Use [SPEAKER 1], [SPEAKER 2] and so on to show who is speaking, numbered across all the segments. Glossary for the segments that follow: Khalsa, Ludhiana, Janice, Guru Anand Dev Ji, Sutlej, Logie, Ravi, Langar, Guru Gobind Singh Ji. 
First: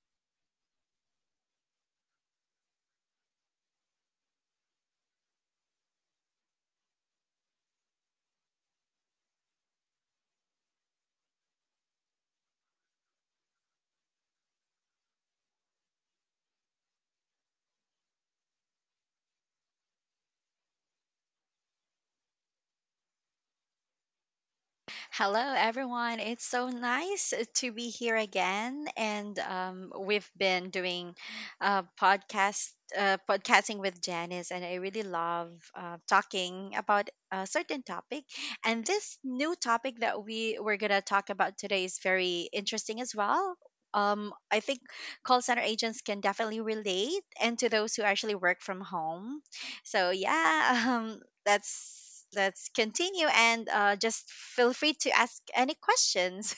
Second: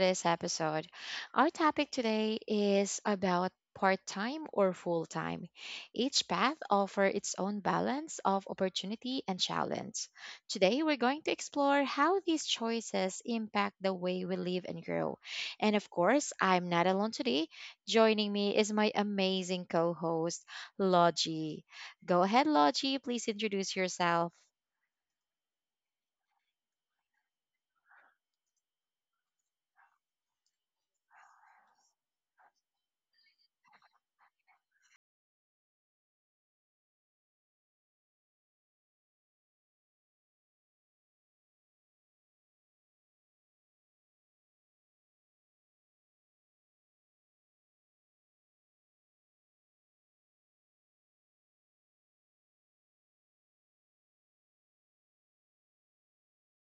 [SPEAKER 1] today's episode. Our topic today is about part time or full time. Each path offers its own balance of opportunity and challenge. Today, we're going to explore how these choices impact the way we live and grow. And of course, I'm not alone today. Joining me is my amazing co host, Logie. Go ahead, Logie. Please introduce yourself.
[SPEAKER 2] Hello, everyone. It's so nice to be here again, and we've been doing uh, podcast podcasting with Janice, and I really love talking about a certain topic. And this new topic that we were gonna talk about today is very interesting as well. I think call center agents can definitely relate, and to those who actually work from home. So yeah, let's continue and just feel free to ask any questions.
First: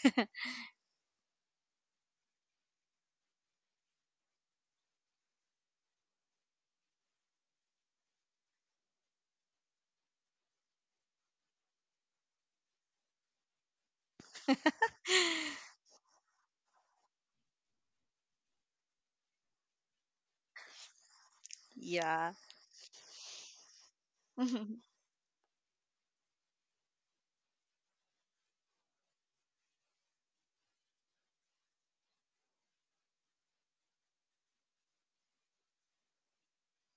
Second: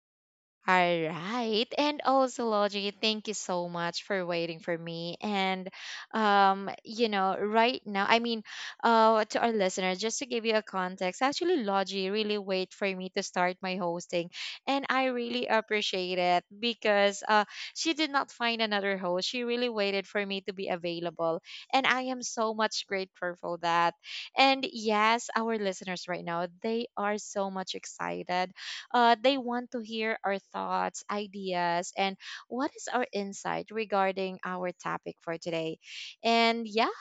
[SPEAKER 1] All right. And also, Logie, thank you so much for waiting for me. And, you know, right now, I mean, to our listeners, just to give you a context, actually, Logie really wait for me to start my hosting. And I really appreciate it because she did not find another host. She really waited for me to be available. And I am
[SPEAKER 2] Yeah.
[SPEAKER 1] so much grateful for that. And yes, our listeners right now, they are so much excited, they want to hear our thoughts, ideas, and what is our insight regarding our topic for today. And yeah,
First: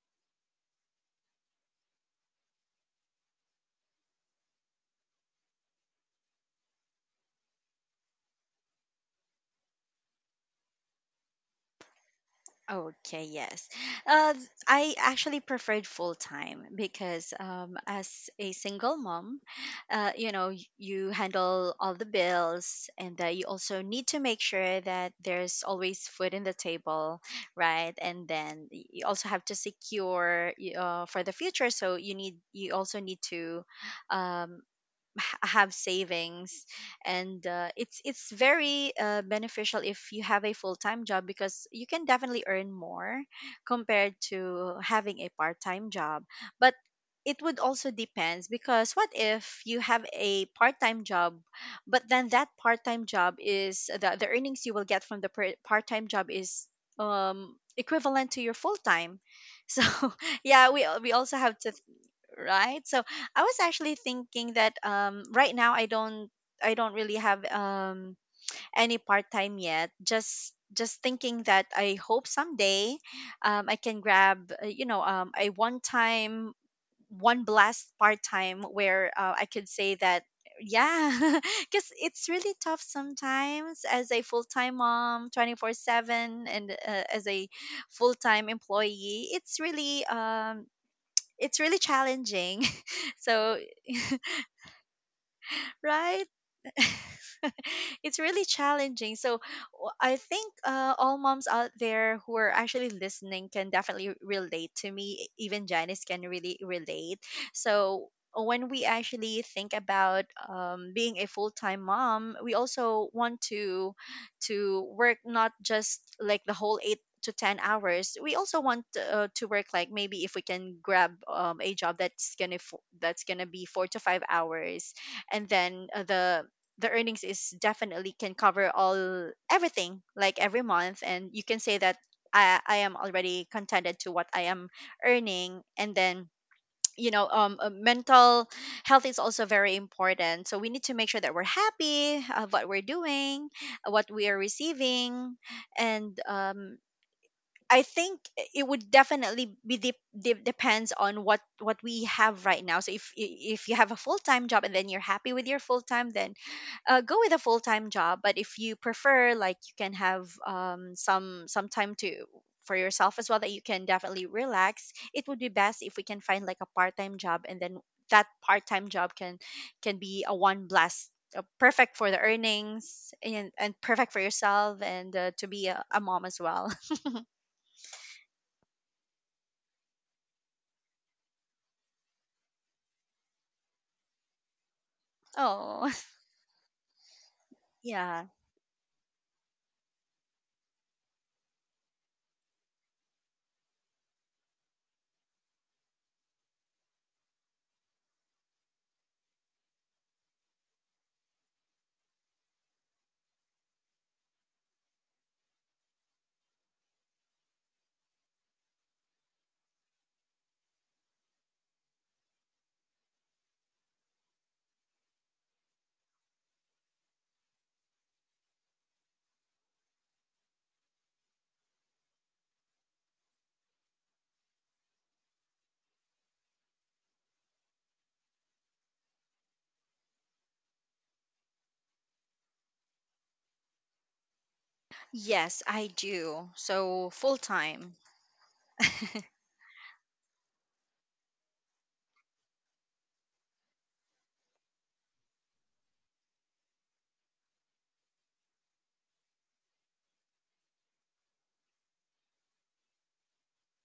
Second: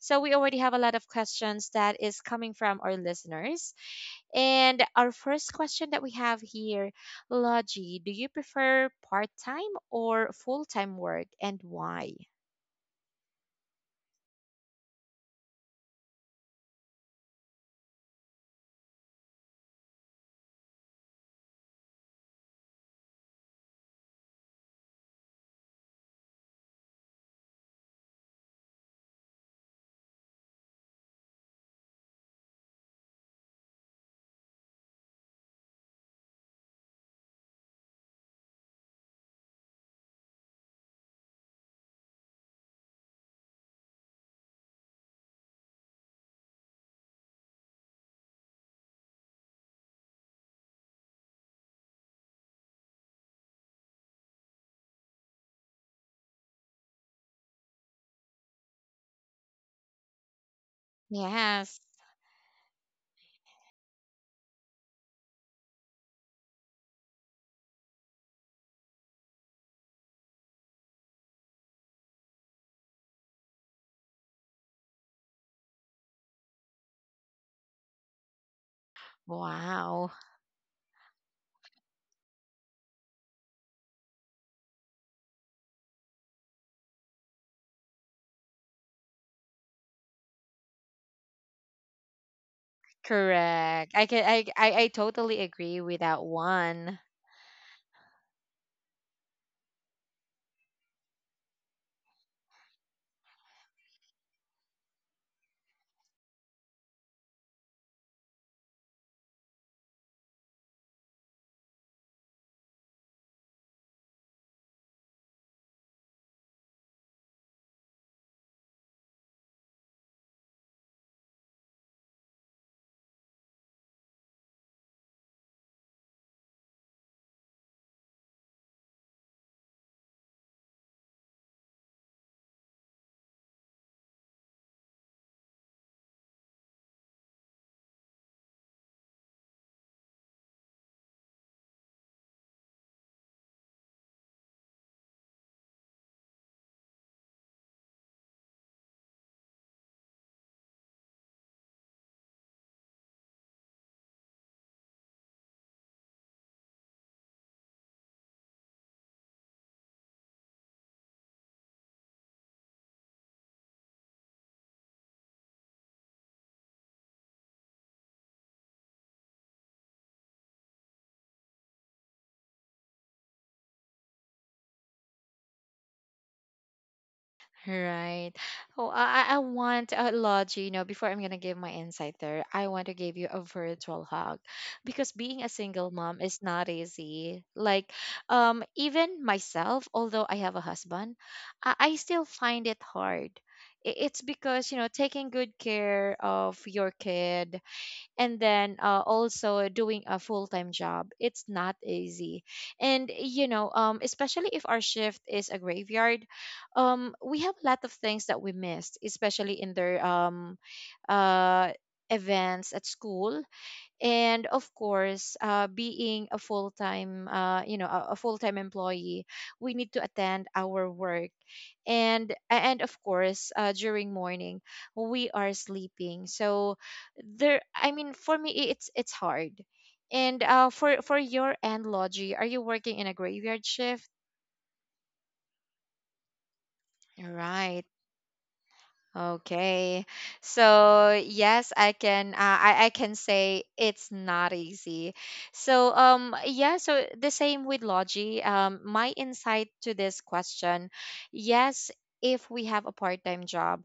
[SPEAKER 1] so we already have a lot of questions that is coming from our listeners. And our first question that we have here, Logie, do you prefer part-time or full-time work and why?
[SPEAKER 2] Okay. Yes. I actually preferred full time because as a single mom, you know you handle all the bills, and you also need to make sure that there's always food in the table, right? And then you also have to secure for the future, so you also need to um, have savings. And it's very beneficial if you have a full-time job because you can definitely earn more compared to having a part-time job. But it would also depends, because what if you have a part-time job but then that part-time job is, the earnings you will get from the part-time job is equivalent to your full-time? So yeah, we also have to,
[SPEAKER 1] Yes.
[SPEAKER 2] right? So I was actually thinking that right now I don't really have any part-time yet. Just thinking that I hope someday I can grab you know, a one-time, one blast part-time where I could say
[SPEAKER 1] Wow.
[SPEAKER 2] that, yeah. Because it's really tough sometimes as a full-time mom 24/7, and as a full-time employee it's really challenging. So,
[SPEAKER 1] Correct. I can, I totally agree with that
[SPEAKER 2] right?
[SPEAKER 1] one.
[SPEAKER 2] It's really challenging. So I think all moms out there who are actually listening can definitely relate to me. E, even Janice can really relate. So when we actually think about being a full-time mom, we also want to work, not just like the whole eight to 10 hours. We also want to work like, maybe if we can grab a job that's gonna be 4 to 5 hours, and then the earnings is definitely can cover all everything, like every month, and you can say that I am already contented to what I am earning. And then you know, mental health is also very important, so we need to make sure that we're happy of what we're doing, what we are receiving. And I think it would definitely be depends on what we have right now. So if if you have a full time job and then you're happy with your full time, then go with a full time job. But if you prefer, like you can have some time to for yourself as well, that you can definitely relax, it would be best if we can find like a part time job. And then that part time job can be a one blast, perfect for the earnings, and perfect for yourself, and to be a mom as well.
[SPEAKER 1] Right. Oh, I want a lodge, you know, before I'm going to give my insight there, I want to give you a virtual hug because being a single
[SPEAKER 2] Oh.
[SPEAKER 1] mom is not easy. Like,
[SPEAKER 2] Yeah.
[SPEAKER 1] even myself, although I have a husband, I still find it hard. It's because, you know, taking good care of your kid, and then also doing a full-time job, it's not easy. And you know, especially if our shift is a graveyard, we have a lot of things that we missed, especially in their uh, events at school. And of course, being a full-time, you know, a full-time employee, we need to attend our work. And, of course, during morning we are sleeping. So there, I mean, for me, it's hard. And, for your end, Logi, are you working in a graveyard shift?
[SPEAKER 2] Yes, I do. So full
[SPEAKER 1] Right.
[SPEAKER 2] time.
[SPEAKER 1] Okay. So yes, I can, I can say it's not easy. So, yeah, so the same with Logi. My insight to this question, yes, if we have a part-time job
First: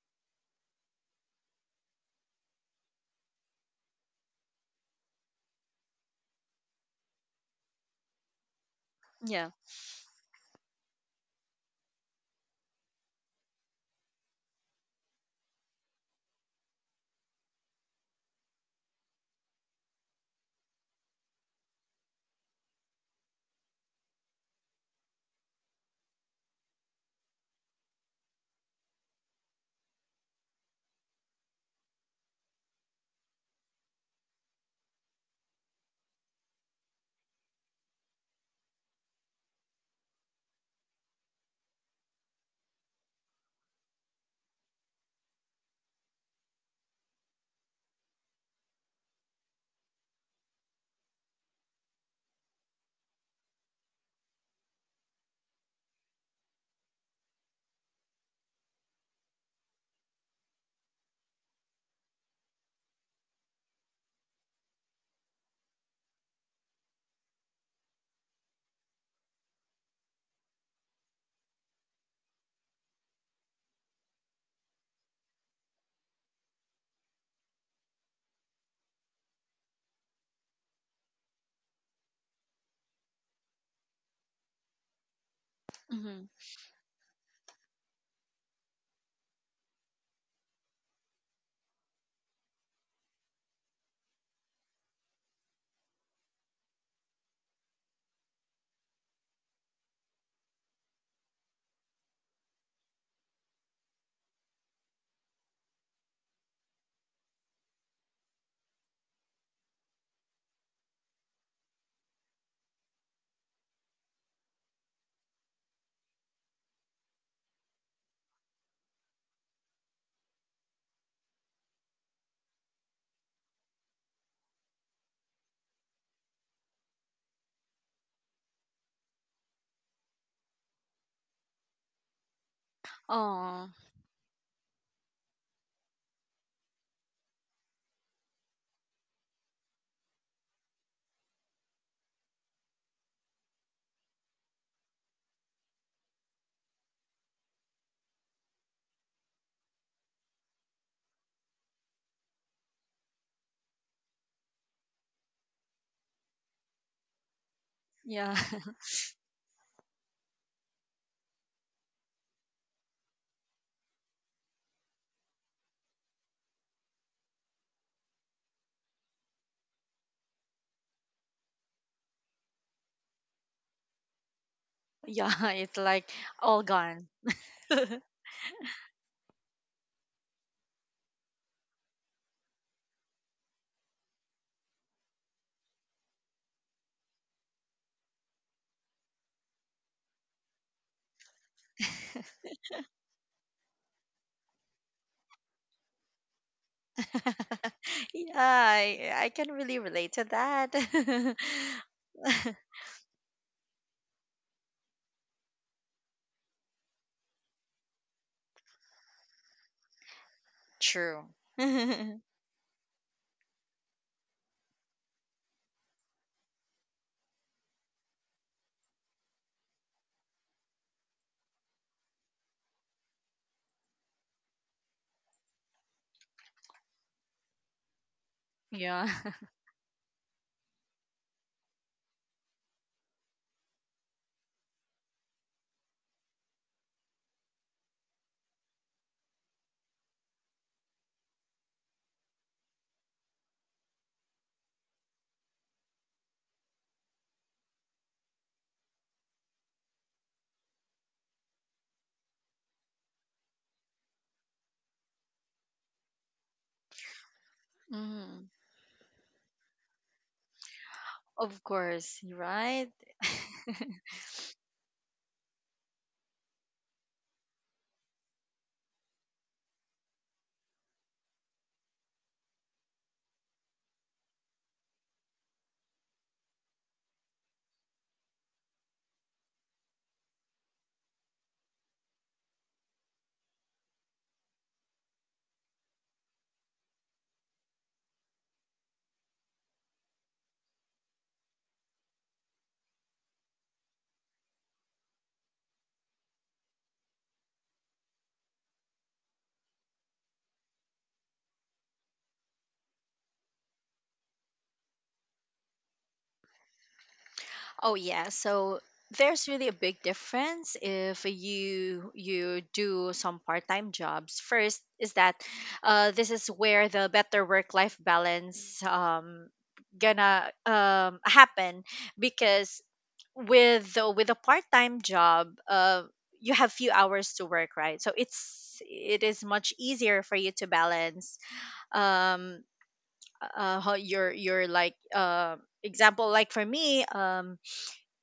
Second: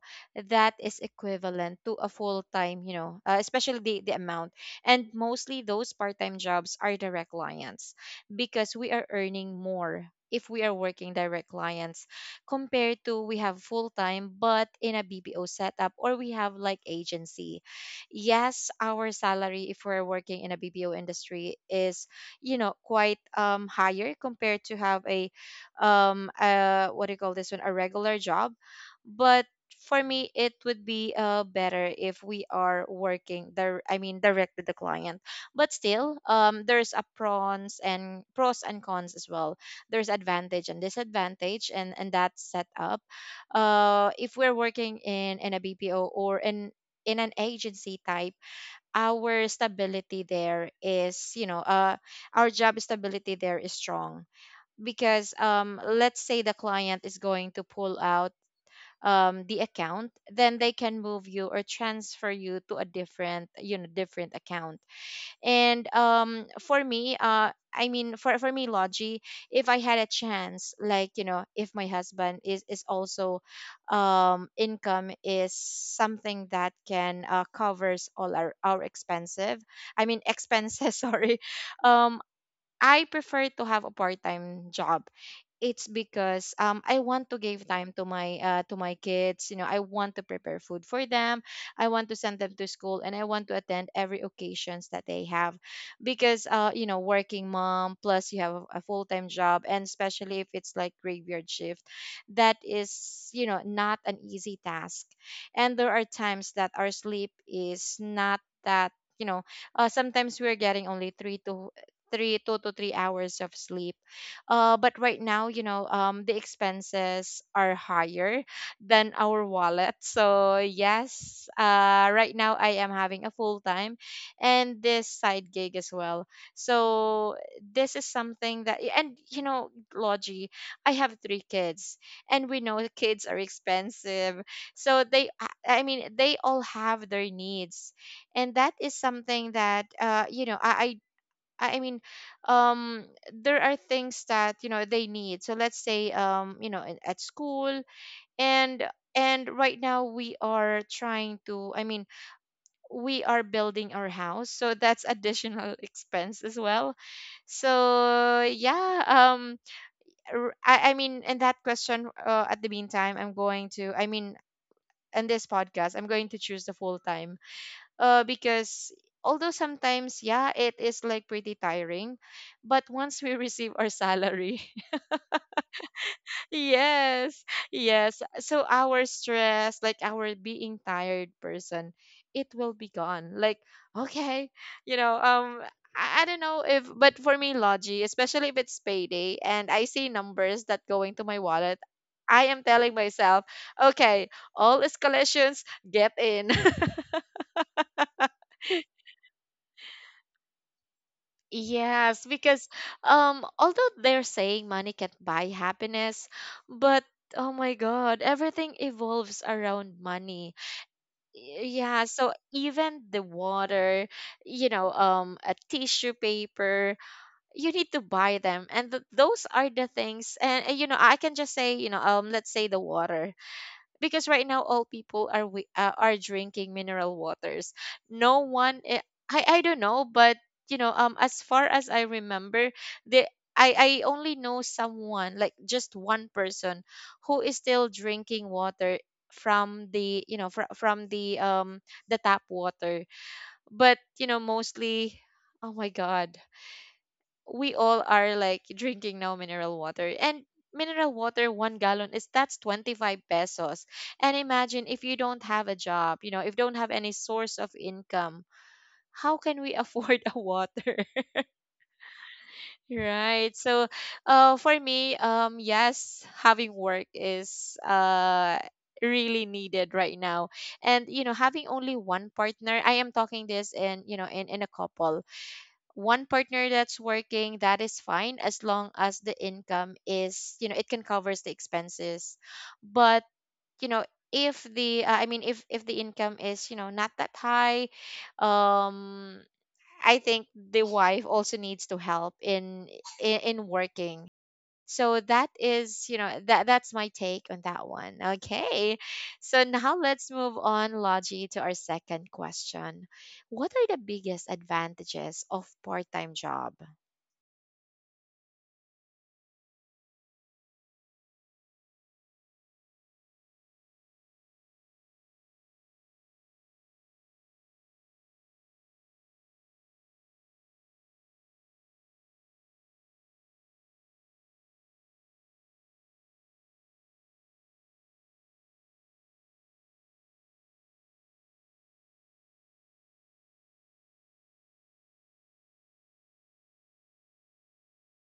[SPEAKER 1] that is equivalent to a full-time, you know, especially the amount. And mostly those part-time jobs are direct clients because we are
[SPEAKER 2] Yeah.
[SPEAKER 1] earning more if we are working direct clients, compared to we have full time but in a BPO setup or we have like agency. Yes, our salary, if we're working in a BPO industry, is, you know, quite higher compared to have a, what do you call this one, a regular job. But for me it would be better if we are working there, I mean direct with the client. But still, there's a pros and cons as well. There's advantage and disadvantage and, that setup, if we're working in a bpo or in an agency type, our stability there is you know our job stability there is strong. Because let's say the client is going to pull out, the account, then they can move you or transfer you to a different you know different account. And for me, I mean, for me, Logi, if I had a chance, like, you know, if my husband is also, income is something that can covers all our expensive, I mean expenses, sorry, um I prefer to have a part-time job. It's
[SPEAKER 2] Mm-hmm.
[SPEAKER 1] because I want to give time to my, to my kids. You know, I want to prepare food for them. I want to send them to school, and I want to attend every occasions that they have. Because, you know, working mom plus you have a full time job, and especially if it's like graveyard shift, that is, you know, not an easy task. And there are times that our sleep is not that, you know, sometimes we're getting only three to three two to 3 hours of sleep, but right now, you know, the expenses are higher than our wallet. So yes, right now I am having a full time, and this side gig as well. So this is something that, and you know, Logie, I have three kids, and we know kids are
[SPEAKER 2] Oh,
[SPEAKER 1] expensive. So they, I mean, they all have their needs. And that is something that, you know, I mean, um, there are things that you know they need. So let's say, you know, at school. And, right now we are trying to. I mean, we are building our house, so that's additional expense as well.
[SPEAKER 2] yeah.
[SPEAKER 1] So yeah, I mean, in that question, at the meantime, I'm going to. I mean, in this podcast, I'm going to choose the full time, because although sometimes, yeah, it is like pretty tiring, but once we receive our salary.
[SPEAKER 2] Yeah, it's like all gone.
[SPEAKER 1] Yes, yes, so our stress, like our being tired person, it will be gone. Like, okay, you know, I don't know if, but for me, Logi, especially if it's payday and I see numbers that go into my wallet, I am telling myself, okay, all escalations get in.
[SPEAKER 2] Yeah, I can really relate to that.
[SPEAKER 1] Yes, because although they're saying money can't buy happiness, but oh my God, everything evolves around money.
[SPEAKER 2] True.
[SPEAKER 1] Yeah, so even the water, you know, a tissue paper, you need to buy them. And th those are the things. And, you know, I can just say, you know, let's say the water, because right now all people are are drinking mineral waters. No one, i-
[SPEAKER 2] Yeah.
[SPEAKER 1] I I don't know, but you know, as far as I remember, the I I only know someone, like, just one person who is still drinking water from the tap water. But you know, mostly, oh my God, we all are like drinking now mineral water. And mineral water 1 gallon is that's 25 pesos. And imagine if you don't have a job, you know, if don't have any source of income,
[SPEAKER 2] Mhm.
[SPEAKER 1] how can we afford a water?
[SPEAKER 2] Of course, right?
[SPEAKER 1] Right. So, for me, yes, having work is really needed right now. And you know, having only one partner, I am talking this in, you know, in a couple, one partner that's working, that is fine as long as the income is, you know, it can covers the expenses. But you know, if the I mean, if the income is, you know, not that high, um I think the wife also needs to help in, in, working. So that is, you know, that's my take on that one. Okay. So now let's move on, Logi, to our second question. What are the biggest advantages of part-time job?
[SPEAKER 2] Oh yeah, so there's really a big difference if you do some part-time jobs. First is that this is where the better work-life balance gonna happen because with with a part-time job, you have few hours to work, right? So it's it is much easier for you to balance um how your like example, like for me um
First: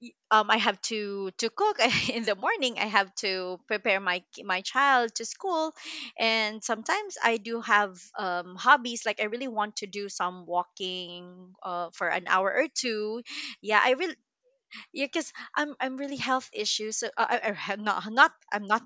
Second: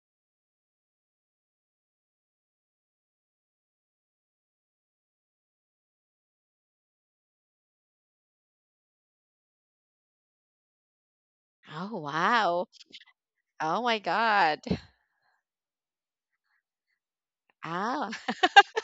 [SPEAKER 2] y- um, I have to cook in the morning. I have to prepare my my child to school, and sometimes I do have hobbies. Like I really want to do some walking
[SPEAKER 1] Oh
[SPEAKER 2] for an hour or
[SPEAKER 1] wow.
[SPEAKER 2] two. Yeah,
[SPEAKER 1] Oh
[SPEAKER 2] I
[SPEAKER 1] my
[SPEAKER 2] really—
[SPEAKER 1] God.
[SPEAKER 2] yeah, cause I'm really health issues. So
[SPEAKER 1] Ah,
[SPEAKER 2] I'm not—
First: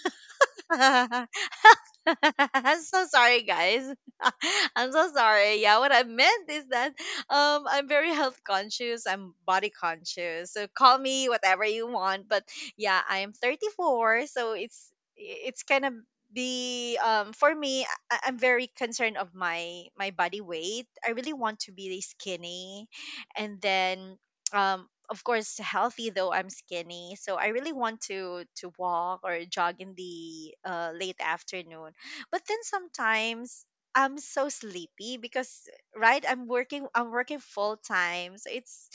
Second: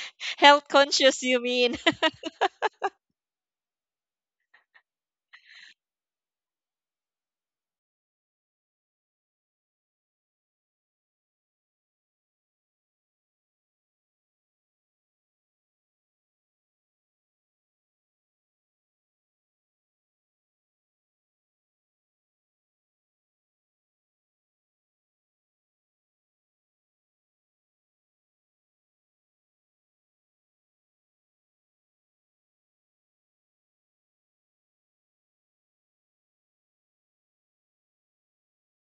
[SPEAKER 1] health conscious, you mean?
[SPEAKER 2] I'm so sorry, guys. I'm so sorry. Yeah, what I meant is that I'm very health conscious. I'm body conscious. So call me whatever you want. But yeah, I am 34, so it's kind of be for me. I'm very concerned of my body weight. I really want to be skinny, and then of course healthy though I'm skinny, so I really want to walk or jog in the late afternoon. But then sometimes I'm so sleepy because, right, I'm working full time, so it's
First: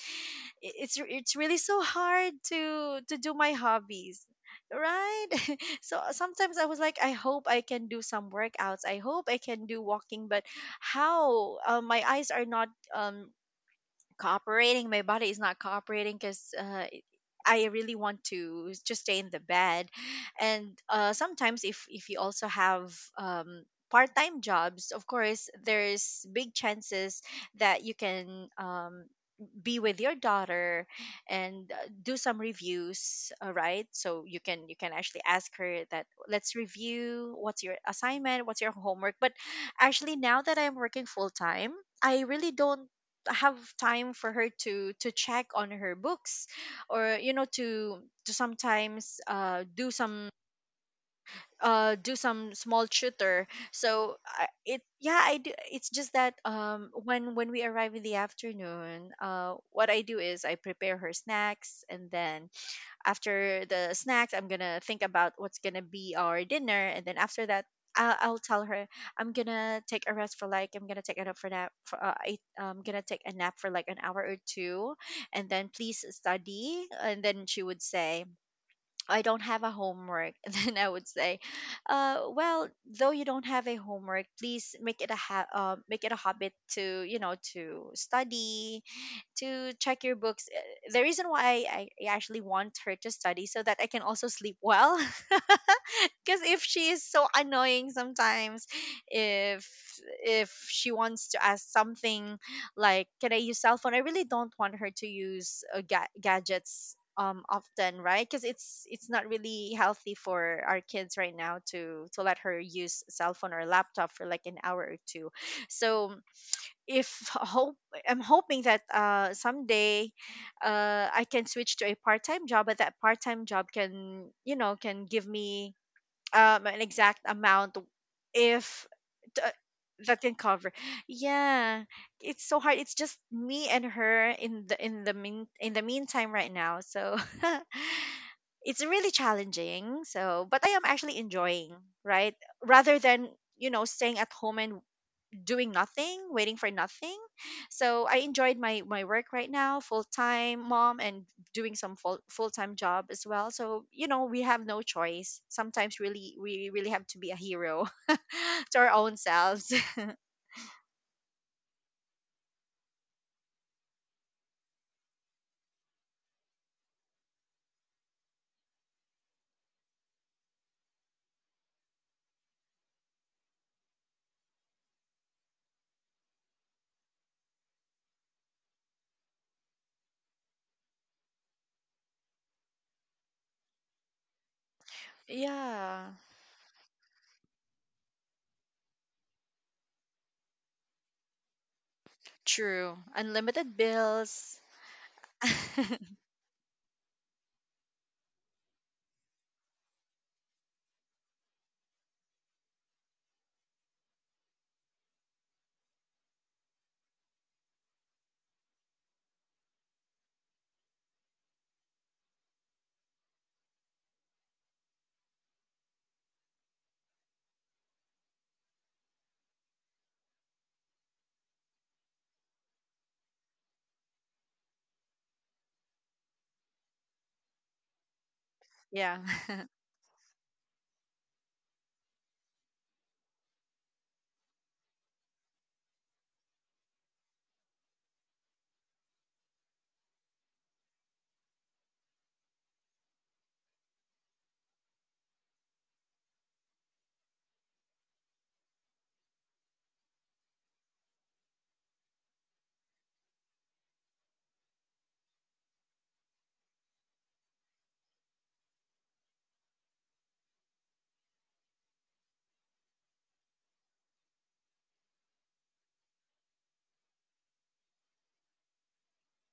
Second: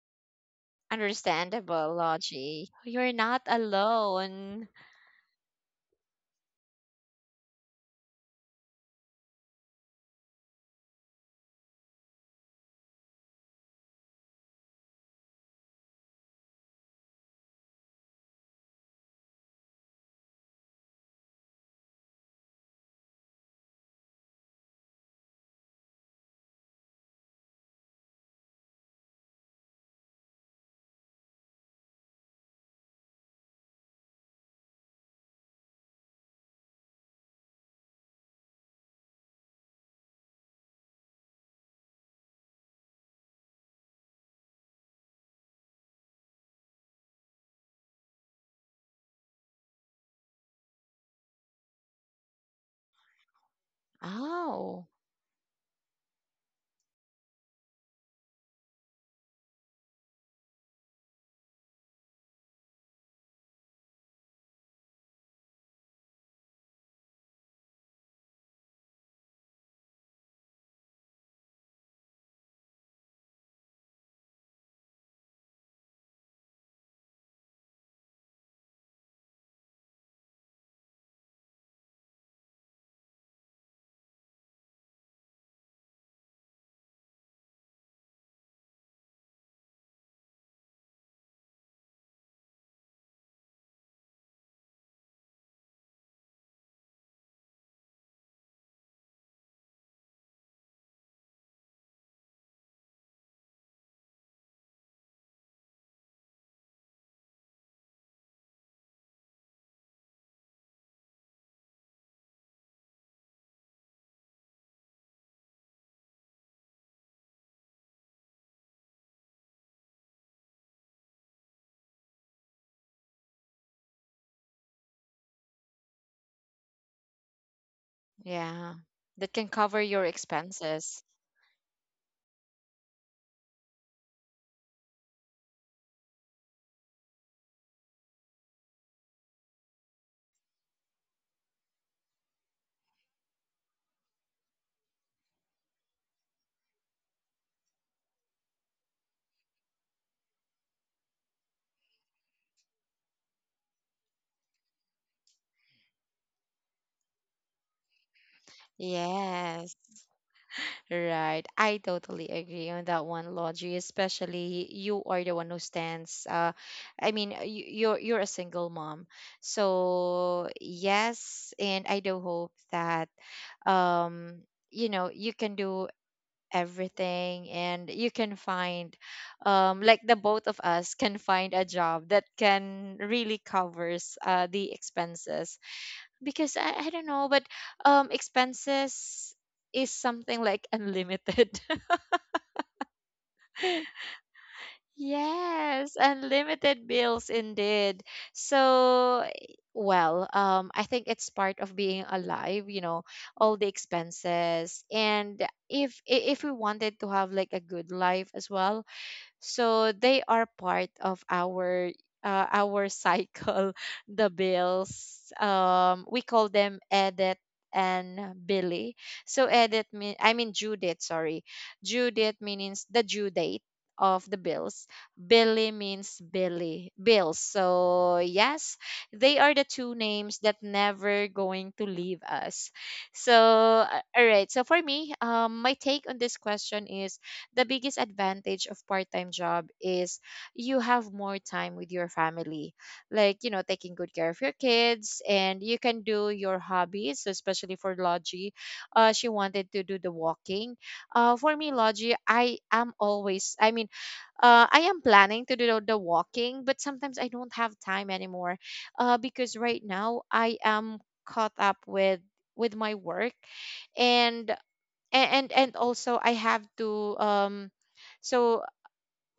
[SPEAKER 2] it's really so
[SPEAKER 1] Understandable,
[SPEAKER 2] hard
[SPEAKER 1] Logi. You're
[SPEAKER 2] to do
[SPEAKER 1] not
[SPEAKER 2] my hobbies,
[SPEAKER 1] alone.
[SPEAKER 2] right? So sometimes I was like, I hope I can do some workouts, I hope I can do walking. But how, my eyes are not um cooperating, my body is not cooperating, because I really want to just stay in the bed. And sometimes if you also have part time jobs, of course there's big chances that you can be with your daughter and do some reviews, right? So you can actually ask her that, let's review, what's your assignment, what's your homework? But actually now that I'm working full time, I really don't have time for her to check on her books, or you know, to sometimes do some small tutor. So I, it—
[SPEAKER 1] Oh,
[SPEAKER 2] yeah, I do. It's just that when we arrive in the afternoon, what I do is I prepare her snacks, and then after the snacks I'm gonna think about what's gonna be our dinner. And then after that, I'll tell her, I'm gonna take a rest for like— I'm gonna take a nap for nap for I, I'm gonna take a nap for like an hour or two, and then please study. And then she would say, I don't have a homework. Then I would say, well, though you don't have a homework, please make it a make it a habit to, you know, to study, to check your books. The reason why I actually want her to study so that I can also sleep well. Because if she is so annoying sometimes, if if she wants to ask something like, can I use cell phone? I really don't want her to use gadgets often, right? Because it's not really healthy for our kids right now to let her use cell phone or laptop for like an hour or two. So if hope— I'm hoping that someday I can switch to a part-time job, but that part-time job can, you know, can give me an exact amount.
[SPEAKER 1] yeah.
[SPEAKER 2] If
[SPEAKER 1] That
[SPEAKER 2] t-
[SPEAKER 1] can
[SPEAKER 2] uh,
[SPEAKER 1] cover your
[SPEAKER 2] that can cover,
[SPEAKER 1] expenses.
[SPEAKER 2] yeah. It's so hard. It's just me and her in the mean in the meantime right now. So it's really challenging. So, but I am actually enjoying, right, rather than, you know, staying at home and doing nothing, waiting for nothing. So I enjoyed my work right now, full time mom, and doing some full time job as well. So you know, we have no choice. Sometimes, really, we really have to be a hero to our own selves.
[SPEAKER 1] Yes. Right. I totally agree on that one, Logie. Especially you are the one who stands. I mean, you're a single mom. So yes, and I do hope that, um, you know, you can do everything, and you can find, like, the both of us can find a job that can really covers the expenses.
[SPEAKER 2] Yeah,
[SPEAKER 1] Because I don't know, but expenses is something like unlimited.
[SPEAKER 2] true. Unlimited bills.
[SPEAKER 1] Yes, unlimited bills indeed. So, eh, well, I think it's part of being alive, you know, all the expenses. And if we wanted to have like a good life as well, so they are part of our, our cycle. The bills, we call them edit and billy. So edit mean, I mean due, sorry, due means the due date of the bills. Billy means billy bills. So yes,
[SPEAKER 2] Yeah.
[SPEAKER 1] they are the two names that never going to leave us. So, all right, so for me, my take on this question is the biggest advantage of part-time job is you have more time with your family, like you know, taking good care of your kids and you can do your hobbies. So, especially for Logie, she wanted to do the walking. For me, Logie, I am always, I mean, I am planning to do the walking, but sometimes I don't have time anymore, because right now I am caught up with my work. And and also I have to, so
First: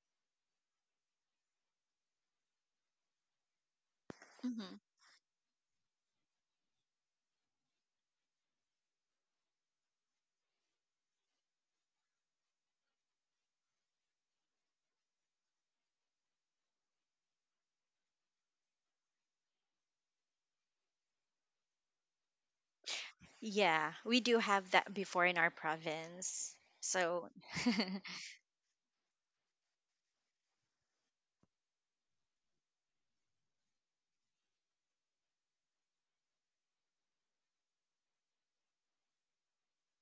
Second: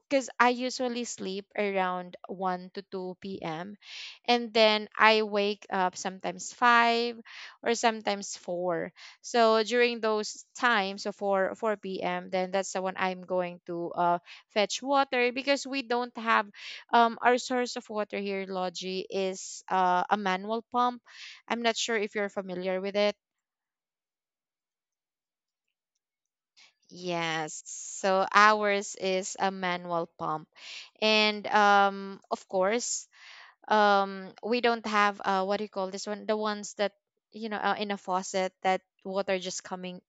[SPEAKER 1] because I usually sleep around 1 to 2 p.m. And
[SPEAKER 2] Mhm.
[SPEAKER 1] then I wake up sometimes 5 or sometimes 4. So during those times, so 4 p.m., then that's the one I'm going to fetch water because we don't have our source of water here, Logi, is a manual pump. I'm not sure if you're familiar with it.
[SPEAKER 2] Yeah, we do have that before in our province. So,
[SPEAKER 1] Yes. So ours is a manual pump. And of course, we don't have uh, what do you call this one? The ones that, you know, in a faucet that water just coming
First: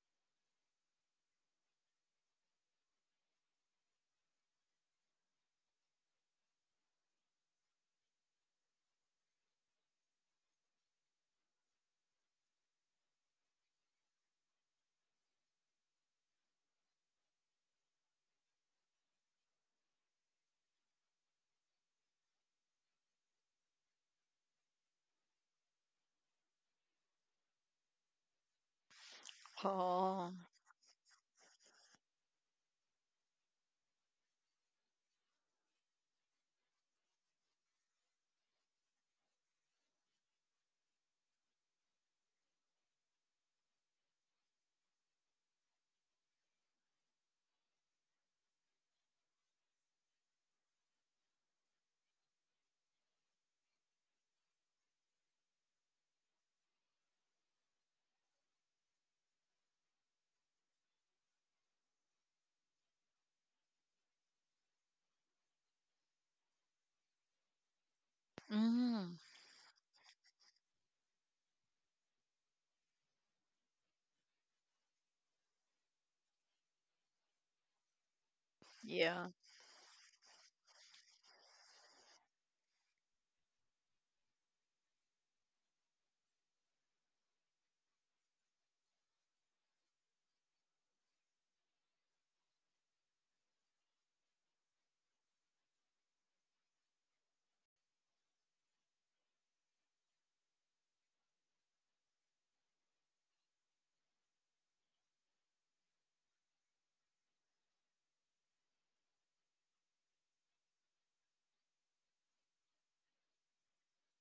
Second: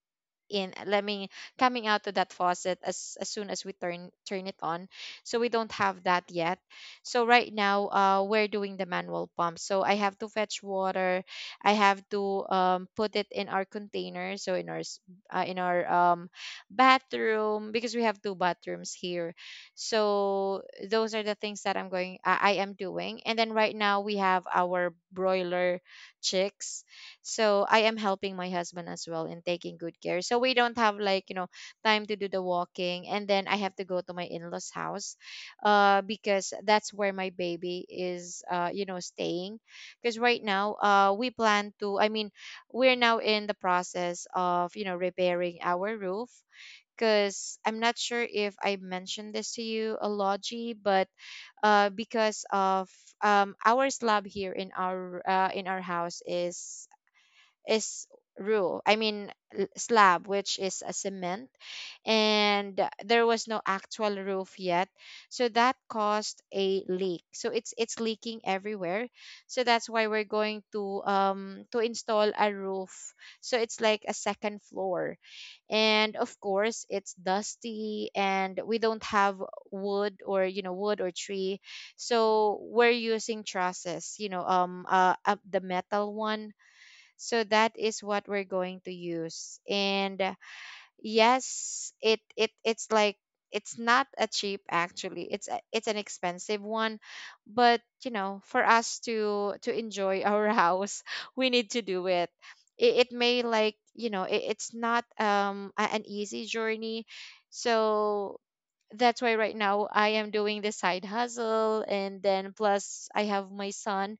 [SPEAKER 1] in, let me coming out to that faucet as soon as we turn it on. So we don't have that yet. So right now, we're doing the manual pump, so I have to fetch water. I have to put it in our container, so in our in our bathroom, because we have two bathrooms here. So those are the things that I am doing. And then right now we have our broiler chicks, so I am helping my husband as well in taking good care.
[SPEAKER 2] oh,
[SPEAKER 1] So we don't have, like, you know, time to do the walking. And then I have to go to my in-laws house, because that's where my baby is, you know, staying. Because right now, we plan to, I mean, we're now in the process of, you know, repairing our roof. Because I'm not sure if I mentioned this to you, Alogi, but because of our slab here in our house is is roof, I mean, slab, which is a cement, and there was no actual roof yet. So that caused a leak, so it's leaking everywhere.
[SPEAKER 2] mm,
[SPEAKER 1] So that's why we're going to install a roof. So it's like a second floor. And of course, it's dusty, and we don't
[SPEAKER 2] yeah,
[SPEAKER 1] have wood or, you know, wood or tree. So we're using trusses, you know, the metal one. So that is what we're going to use. And yes, it's like, it's not a cheap actually. It's an expensive one, but you know, for us to enjoy our house, we need to do it. It may, like, you know, it's not an easy journey. So that's why right now I am doing the side hustle, and then plus I have my son,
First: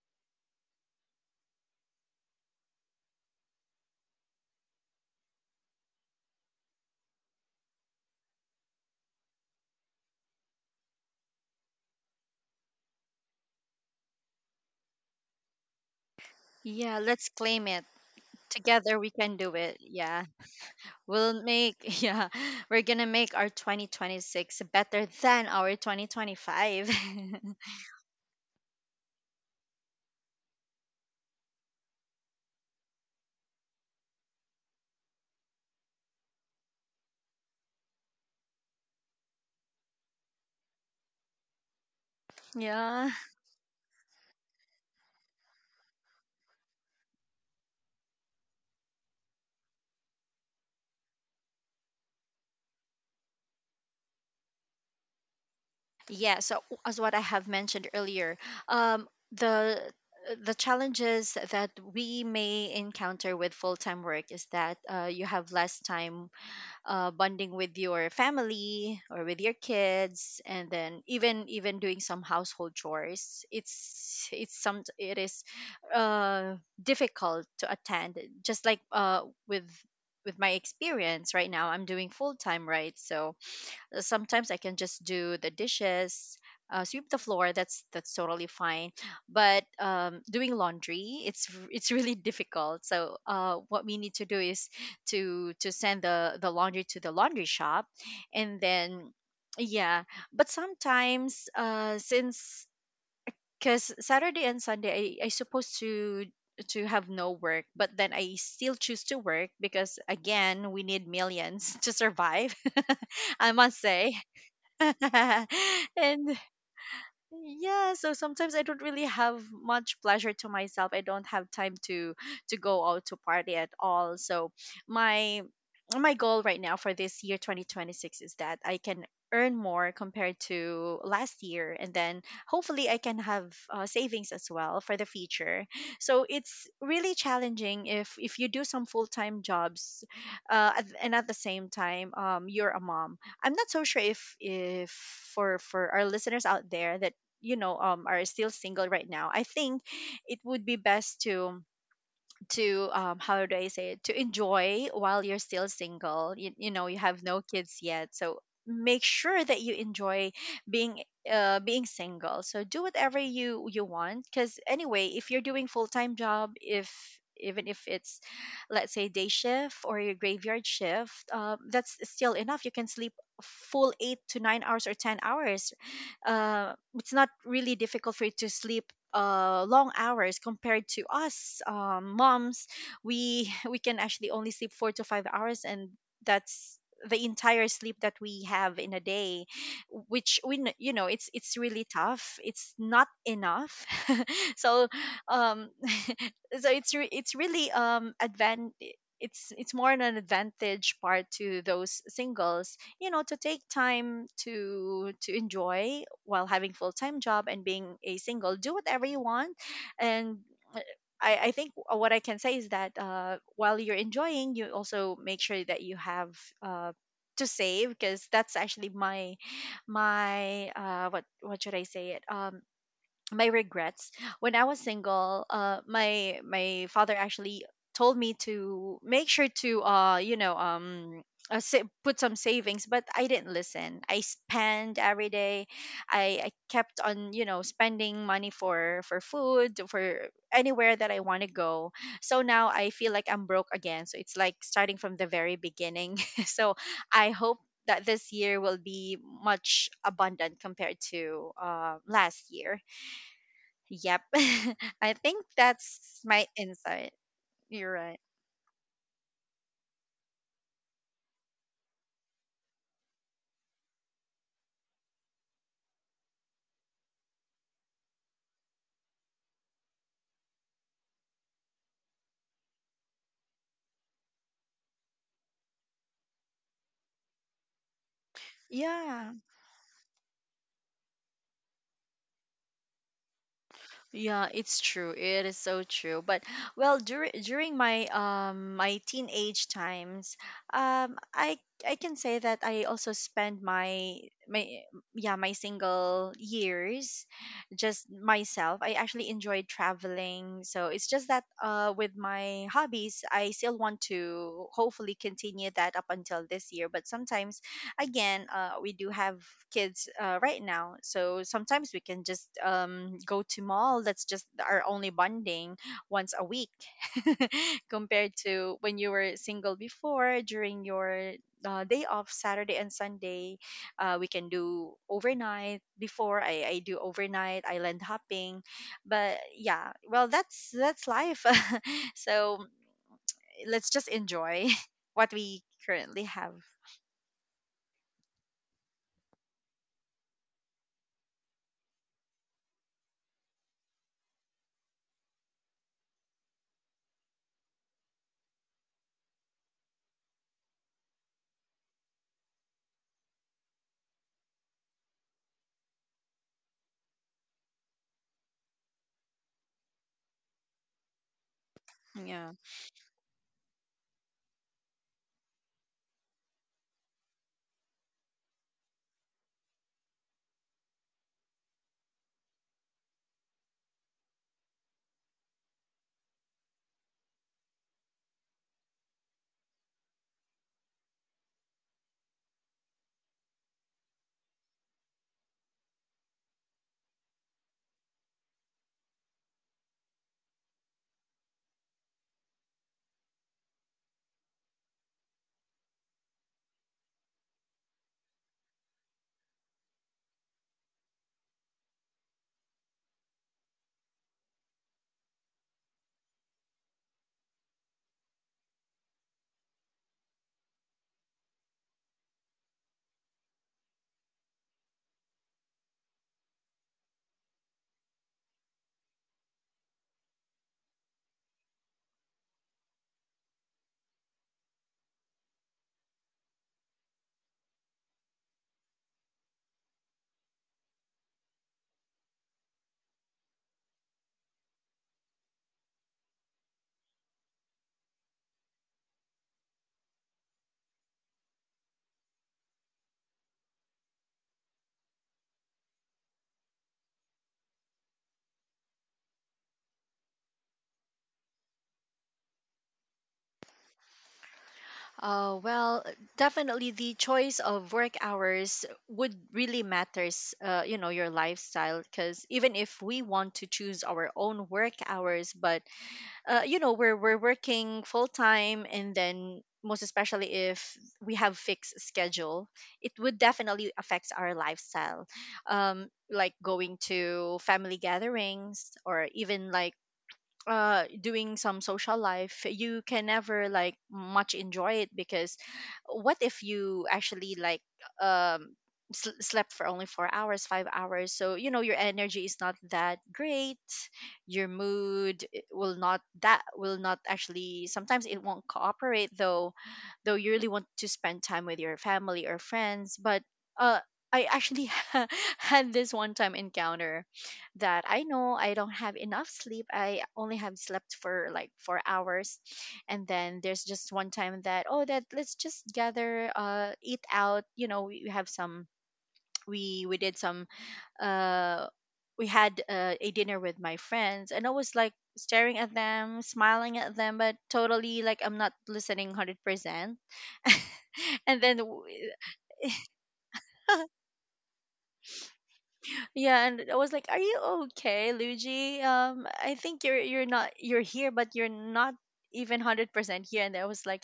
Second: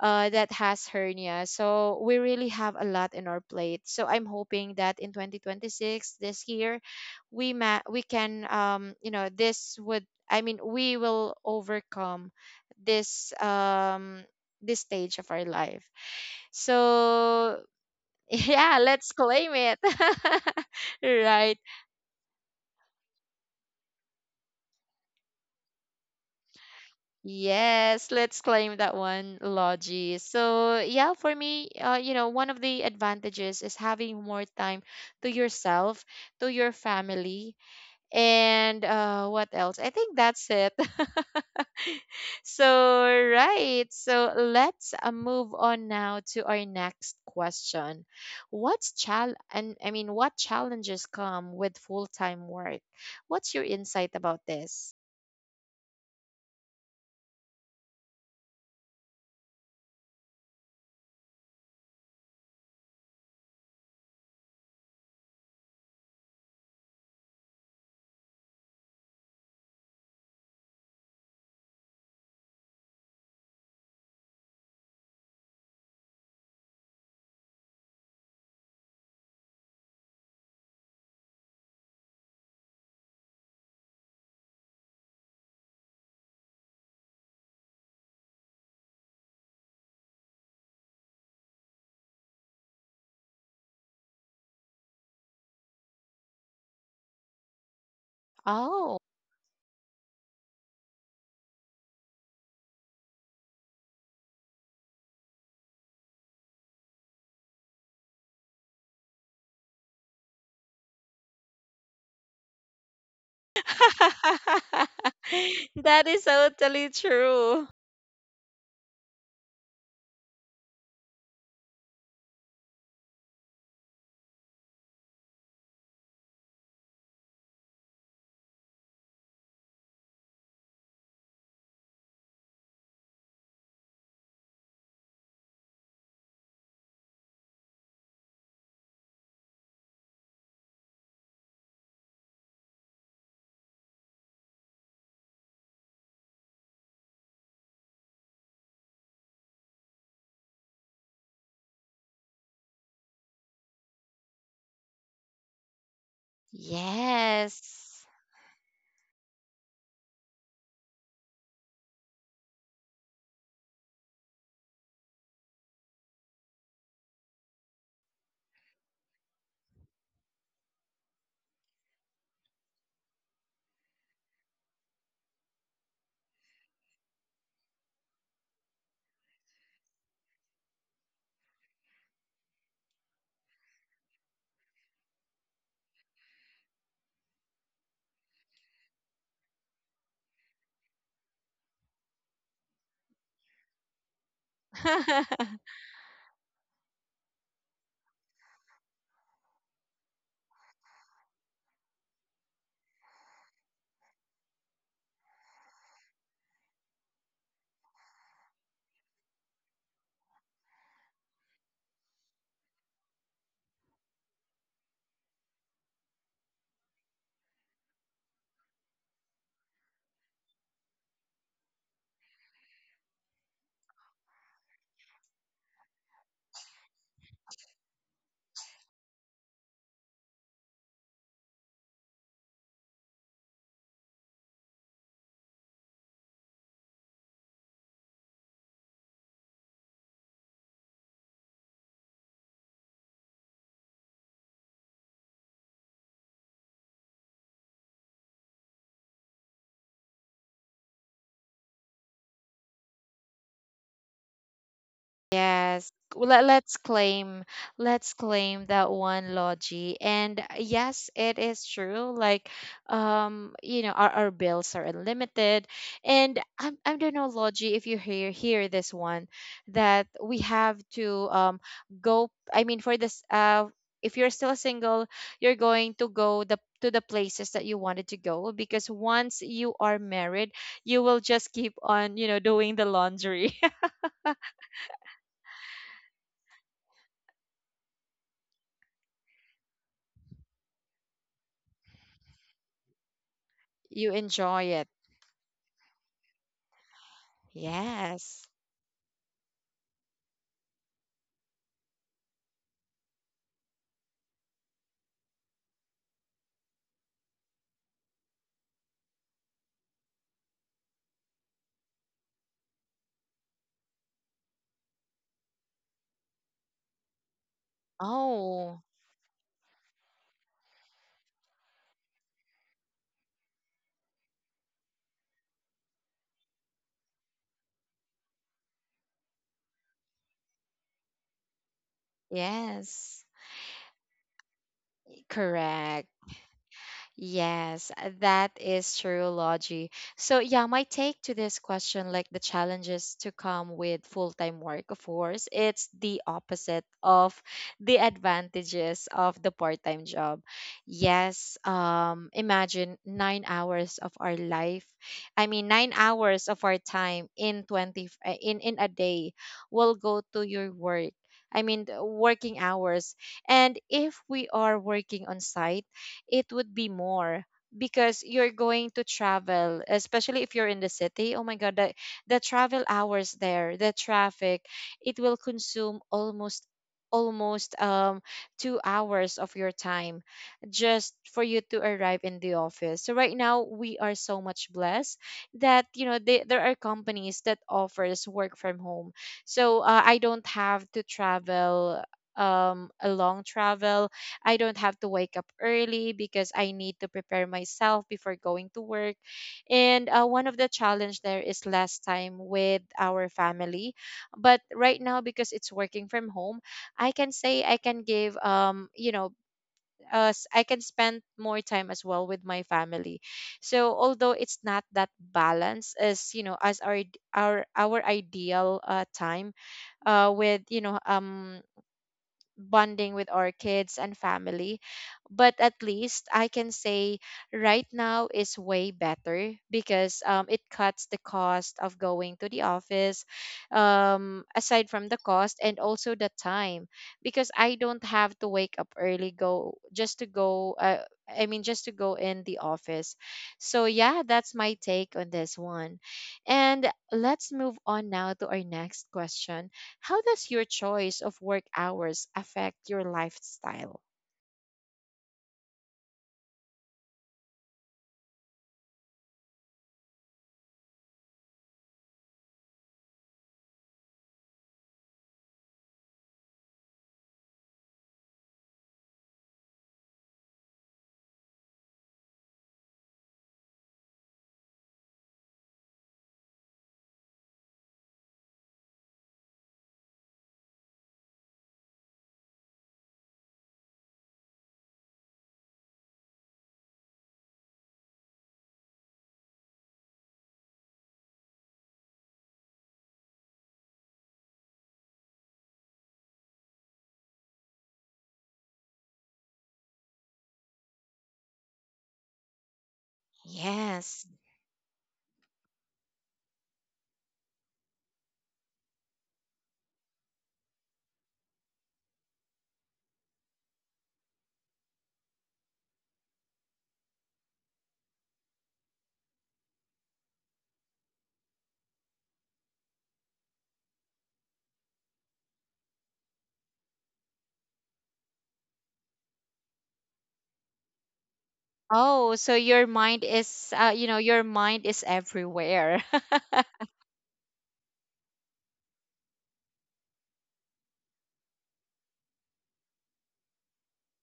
[SPEAKER 1] that has hernia. So we really have a lot in our plate. So I'm hoping that in 2026, this year, we can, you know, this would I mean we will overcome this this stage of our life.
[SPEAKER 2] yeah. Let's
[SPEAKER 1] So
[SPEAKER 2] claim it.
[SPEAKER 1] yeah,
[SPEAKER 2] Together we
[SPEAKER 1] let's
[SPEAKER 2] can
[SPEAKER 1] claim
[SPEAKER 2] do
[SPEAKER 1] it.
[SPEAKER 2] it, yeah, we'll
[SPEAKER 1] Right.
[SPEAKER 2] make— yeah, we're gonna make our 2026 better than our 2025.
[SPEAKER 1] Yes, let's claim that one, Logie. So, yeah, for me, you know, one of the advantages is having more time to yourself, to your family, and what else? I think that's it. So,
[SPEAKER 2] Yeah,
[SPEAKER 1] right. So, let's, move on now to our next question. What's chal and I mean, what challenges come with full-time work? What's your insight about this?
[SPEAKER 2] yeah. So as what I have mentioned earlier, um the the challenges that we may encounter with full-time work is that you have less time bonding with your family or with your kids. And then even even doing some household chores, it's some it is uh, difficult to attend, just like with with my experience right now, I'm doing full time, right? So sometimes I can just do the dishes, sweep the floor. That's totally fine. But doing laundry, it's it's really difficult. So what we need to do is to send the laundry to the laundry shop, and then yeah. But sometimes since because Saturday and Sunday I supposed to have no work, but then I still choose to work because, again, we need millions to survive, I must say.
[SPEAKER 1] That is
[SPEAKER 2] and
[SPEAKER 1] totally true.
[SPEAKER 2] yeah, so sometimes I don't really have much pleasure to myself. I don't have time to go out, to party at all. So my my goal right now for this year 2026 is that I can earn more compared to last year, and then hopefully I can have savings as well for the future. So it's really challenging if you do some full-time jobs and at the same time you're a mom. I'm not so sure if for our listeners out there that, are still single right now. I think it would be best to how do I say it to enjoy while you're still single. You know, you have no kids
[SPEAKER 1] Yes.
[SPEAKER 2] yet, so make sure that you enjoy being being single. So do whatever you want, because anyway, if you're doing full-time job, if even if it's, let's say, day shift or your graveyard shift, that's still enough. You can sleep full 8 to 9 hours or 10 hours. Uh, it's not really difficult for you to sleep long hours compared to us, moms. We we can actually only sleep 4 to 5 hours, and that's the entire sleep that we have in a day, which we kn- you know it's really tough. It's not enough. so um so it's really advan it's more an advantage part to those singles, you know, to take time to enjoy while having full-time job and being a single. Do whatever you want. And uh, I think what I can say is that, while you're enjoying, you also make sure that you have, to save, because that's actually my, what should I say it my regrets. When I was single, my father actually told me to make sure to, put some savings, but I didn't listen. I spend every day. I kept on, you know, spending money for food, for anywhere that I want to go. So now I feel like I'm broke again. So it's like starting from the very beginning. so I hope that this year will be much abundant compared to last year. Yep. I think
[SPEAKER 1] Yes,
[SPEAKER 2] that's
[SPEAKER 1] well,
[SPEAKER 2] my
[SPEAKER 1] let's
[SPEAKER 2] insight.
[SPEAKER 1] claim,
[SPEAKER 2] You're
[SPEAKER 1] let's
[SPEAKER 2] right.
[SPEAKER 1] claim that one, logi. And yes, it is true. Like, you know, our bills are unlimited. And I don't know, logi, if you hear this one, that we have to go I mean for this uh, if you're still single, you're going to go the to the places that you wanted to go, because
[SPEAKER 2] Yeah.
[SPEAKER 1] once you are married, you will just keep on, you know, doing the laundry.
[SPEAKER 2] Yeah, it's true. It is so true. But well, during my my teenage times, I can say that I also spent
[SPEAKER 1] You
[SPEAKER 2] my
[SPEAKER 1] enjoy
[SPEAKER 2] my
[SPEAKER 1] it.
[SPEAKER 2] yeah, my single years just
[SPEAKER 1] Yes.
[SPEAKER 2] myself. I actually enjoyed traveling. So it's just that, with my hobbies, I still want to hopefully continue that up until this year. But sometimes, again, we do have kids right now, so sometimes we can just, go to mall. That's just our only bonding once a week, compared to
[SPEAKER 1] Oh,
[SPEAKER 2] when you were single before during your day off Saturday and Sunday. We can do overnight. Before, I do overnight island hopping. But yeah, well, that's life. so
[SPEAKER 1] yes.
[SPEAKER 2] let's just enjoy what we
[SPEAKER 1] Correct.
[SPEAKER 2] currently have.
[SPEAKER 1] Yes, that is true, Logie. So, yeah, my take to this question, like the challenges to come with full-time work, of course, it's the opposite of the advantages of the part-time job. Yes, imagine 9 hours of our life. I mean, 9 hours of our time in in a day will go to your work. I mean, the
[SPEAKER 2] Yeah.
[SPEAKER 1] working hours. And if we are working on site, it would be more, because you're going to travel, especially if you're in the city. Oh my god, the travel hours there, the traffic, it will consume almost 2 hours of your time just for you to arrive in the office. So right now we are so much blessed that, you know, there are companies that offers work from home. So I don't have to travel a long travel. I don't have to wake up early because I need to prepare myself before going to work. And one of the challenge there is less time with our family. But right now, because it's working from home, I can say I can give, um, you know, I can spend more time as well with my family. So although it's not that balance as, you know, as our ideal, time, uh, with, you know, um, bonding with our kids and family. But at least I can say right now is way better, because it cuts the cost of going to the office, aside from the cost and also the time, because I don't have to wake up early, go just to go. I mean, just to go in the office. So, yeah, that's my take on this one. And let's move on now to our next question. How does your choice of work hours affect your lifestyle?
[SPEAKER 2] Well, definitely the choice of work hours would really matters. You know, your lifestyle, because even if we want to choose our own work hours, but you know, we're working full time, and then most especially if we have fixed schedule, it would definitely affects our lifestyle. Like going to family gatherings or even like doing some social life, you can never like much enjoy it, because what if you actually like um slept for only 4 hours, 5 hours? So you know your energy is not that great. Your mood will not actually, sometimes it won't cooperate, though you really want to spend time with your family or friends. But uh
[SPEAKER 1] Yes.
[SPEAKER 2] I actually had this one time encounter that I know I don't have enough sleep. I only have slept for like 4 hours. And then there's just one time that, oh, that let's just gather, eat out. You know, we have some, we did some, uh, we had a dinner with my friends, and I was like staring at them, smiling at them, but totally like I'm not listening 100%. and then
[SPEAKER 1] Oh, so your mind is, you know, your mind is everywhere.
[SPEAKER 2] yeah, and I was like, "Are you okay, Luigi? I think you're not, you're here, but you're not even 100% here." And I was like,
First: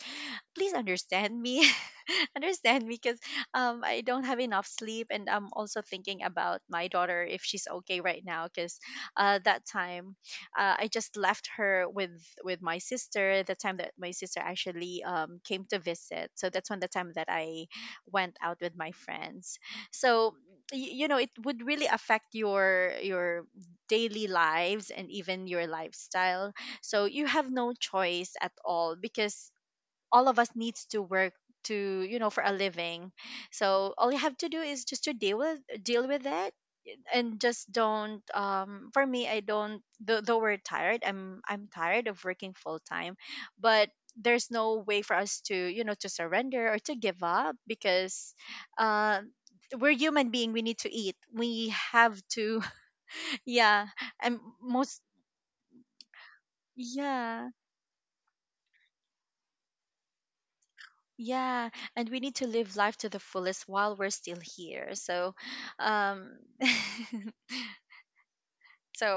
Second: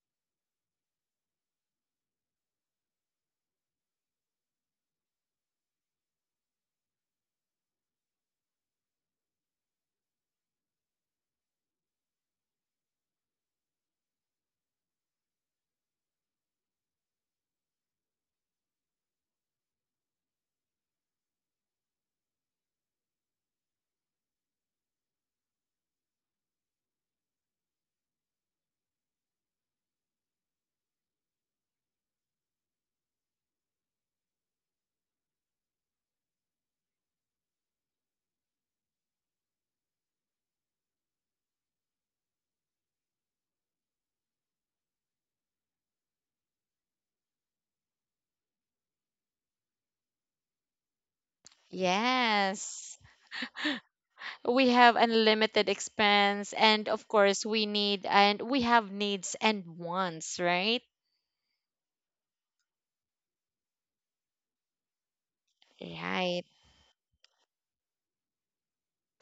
[SPEAKER 2] "Please understand me, understand me, because I don't have enough sleep, and I'm also thinking about my daughter if she's okay right now, because that time, I just left her with my sister. The time that my sister actually came to visit, so that's when the time that I went out with my friends." So you know, it would really affect your daily lives and even your lifestyle. So you have no choice at all, because all of us needs to work to, you know, for a living. So all you have to do is just to deal with, deal with it. And just don't, for me I don't, though we're tired, I'm tired of working full time. But there's no way for us to, you know, to surrender or to give up, because uh we're human being. We need to eat. We have to.
[SPEAKER 1] Yes.
[SPEAKER 2] yeah. And
[SPEAKER 1] We have
[SPEAKER 2] most,
[SPEAKER 1] unlimited expense, and of course,
[SPEAKER 2] yeah.
[SPEAKER 1] we need, and we have needs and wants, right?
[SPEAKER 2] Yeah, and we need to live life to the fullest while we're still here. So um
[SPEAKER 1] Right.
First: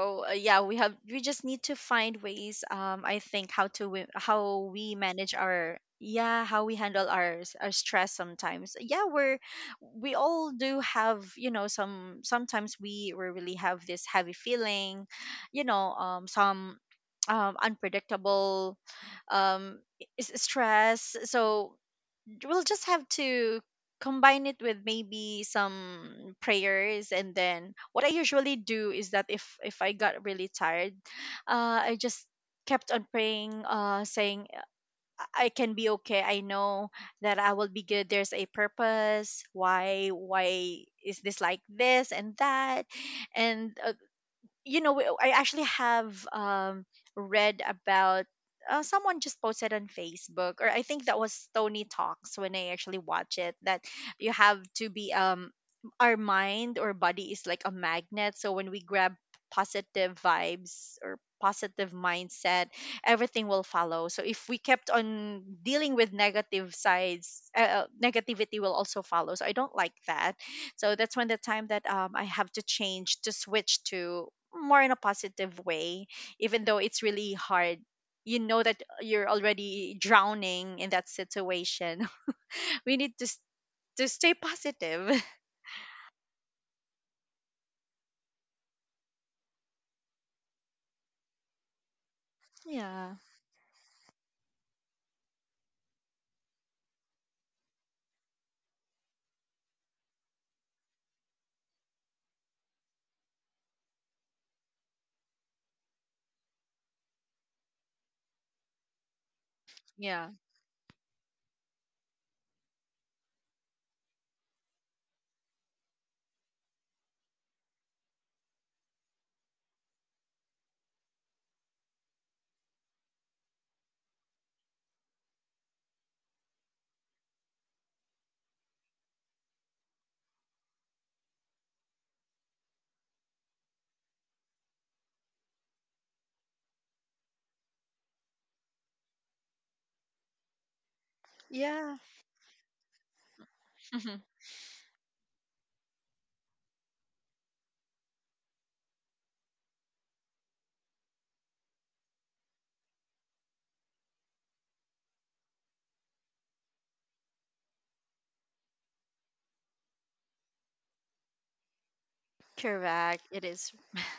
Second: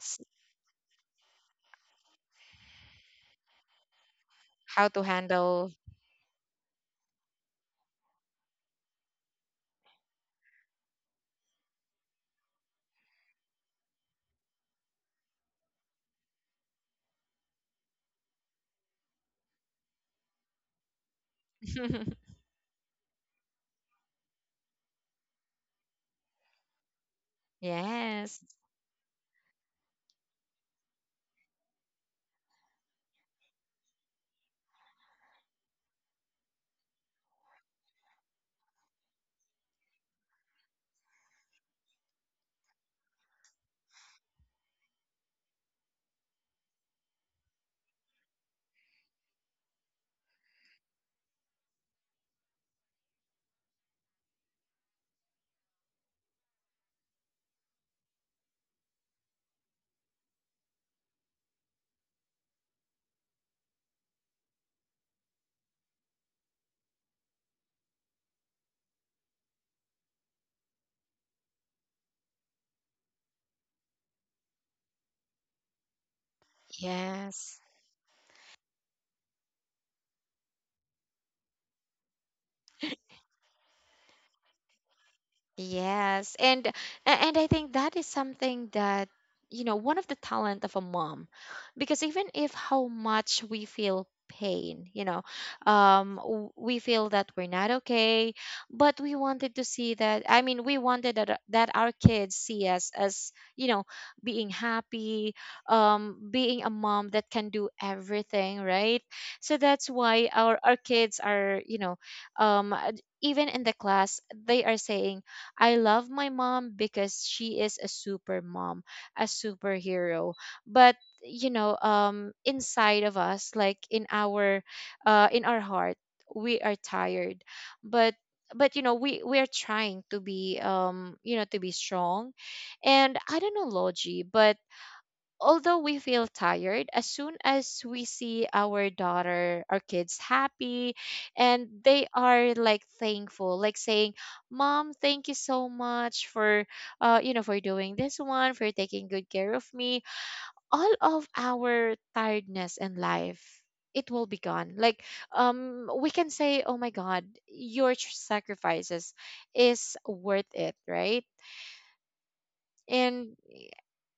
[SPEAKER 1] S-
[SPEAKER 2] yeah, we just need to find ways. I think how to wi- how
[SPEAKER 1] How
[SPEAKER 2] we
[SPEAKER 1] to
[SPEAKER 2] manage
[SPEAKER 1] handle.
[SPEAKER 2] our, yeah, how we handle our our stress sometimes. Yeah, we're, we all do have, you know, some, sometimes we really have this heavy feeling, you know, some unpredictable I- is stress. So we'll just have to combine it with maybe some prayers. And then what I
[SPEAKER 1] Yes.
[SPEAKER 2] usually do is that if I got really tired, I just kept on praying, saying I can be okay. I know that I will be good. There's a purpose why is this like this and that. And you know, I actually have, read about someone just posted on Facebook, or I think that was Tony Talks when I actually watch it, that you have to be, our mind or body is like a magnet. So when we grab positive vibes or positive mindset, everything will follow. So if we kept on dealing with negative sides, negativity will also follow. So I don't like that. So that's when the time that, I have to change to switch to more in a positive way, even though it's really
[SPEAKER 1] Yes.
[SPEAKER 2] hard. You know that you're already drowning in that situation, we need to to stay positive.
[SPEAKER 1] Yes, and a- and I think that is something that, you know, one of the talent of a mom, because even if how
[SPEAKER 2] Yeah.
[SPEAKER 1] much we feel pain, you know, we feel that we're not okay, but we wanted to see that. I mean, we wanted that our kids see us as, you know, being happy, being a mom that can do everything, right? So that's
[SPEAKER 2] Yeah.
[SPEAKER 1] why our kids are, you know, um, even in the class they are saying, I love my mom because she is a super mom, a superhero. But you know, inside of us, like in our heart, we are tired. But you know, we are trying to be, um, you know, to be strong. And I don't know, logi, but although we feel tired, as soon as we see our daughter, our kids happy, and
[SPEAKER 2] Yeah.
[SPEAKER 1] they are like thankful, like saying,
[SPEAKER 2] Mhm.
[SPEAKER 1] Mom, thank you so much for, you know, for doing this one, for taking good care of me, all of our tiredness in life, it will be gone. Like, we can say, "Oh my God, your sacrifices is worth it," right?
[SPEAKER 2] Correct.
[SPEAKER 1] And
[SPEAKER 2] It is.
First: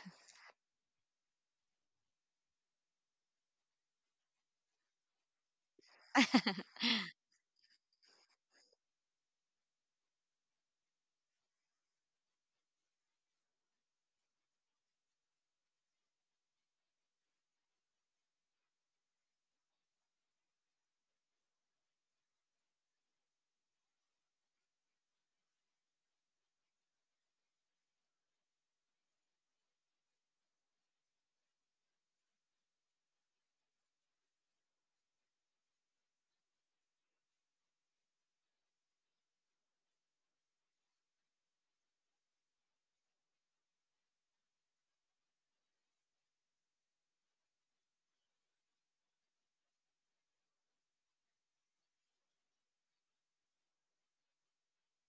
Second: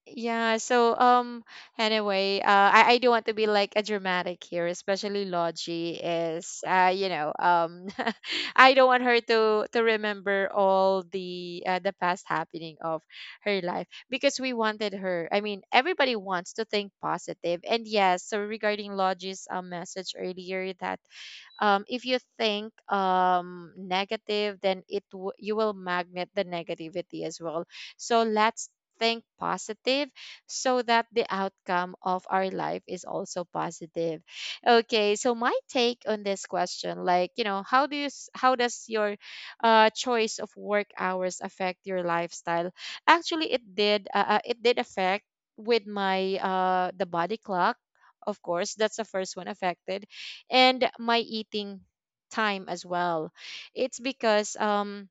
[SPEAKER 1] yeah, so um, anyway, I don't want to be like a dramatic here, especially Logie is uh, you know, I don't want her to remember all the past happening of her life, because we wanted her. I mean, everybody wants to think positive. And yes, so regarding Logie's um, message earlier that if you think negative, then you will magnet the negativity as well. So let's think positive so that the outcome of our life is also positive. Okay, so my take on this question, like, you know, how does your, choice of work hours affect your lifestyle? Actually it did, it did affect with my uh, the body clock, of course, that's the first one affected, and my eating time as well. It's because, um,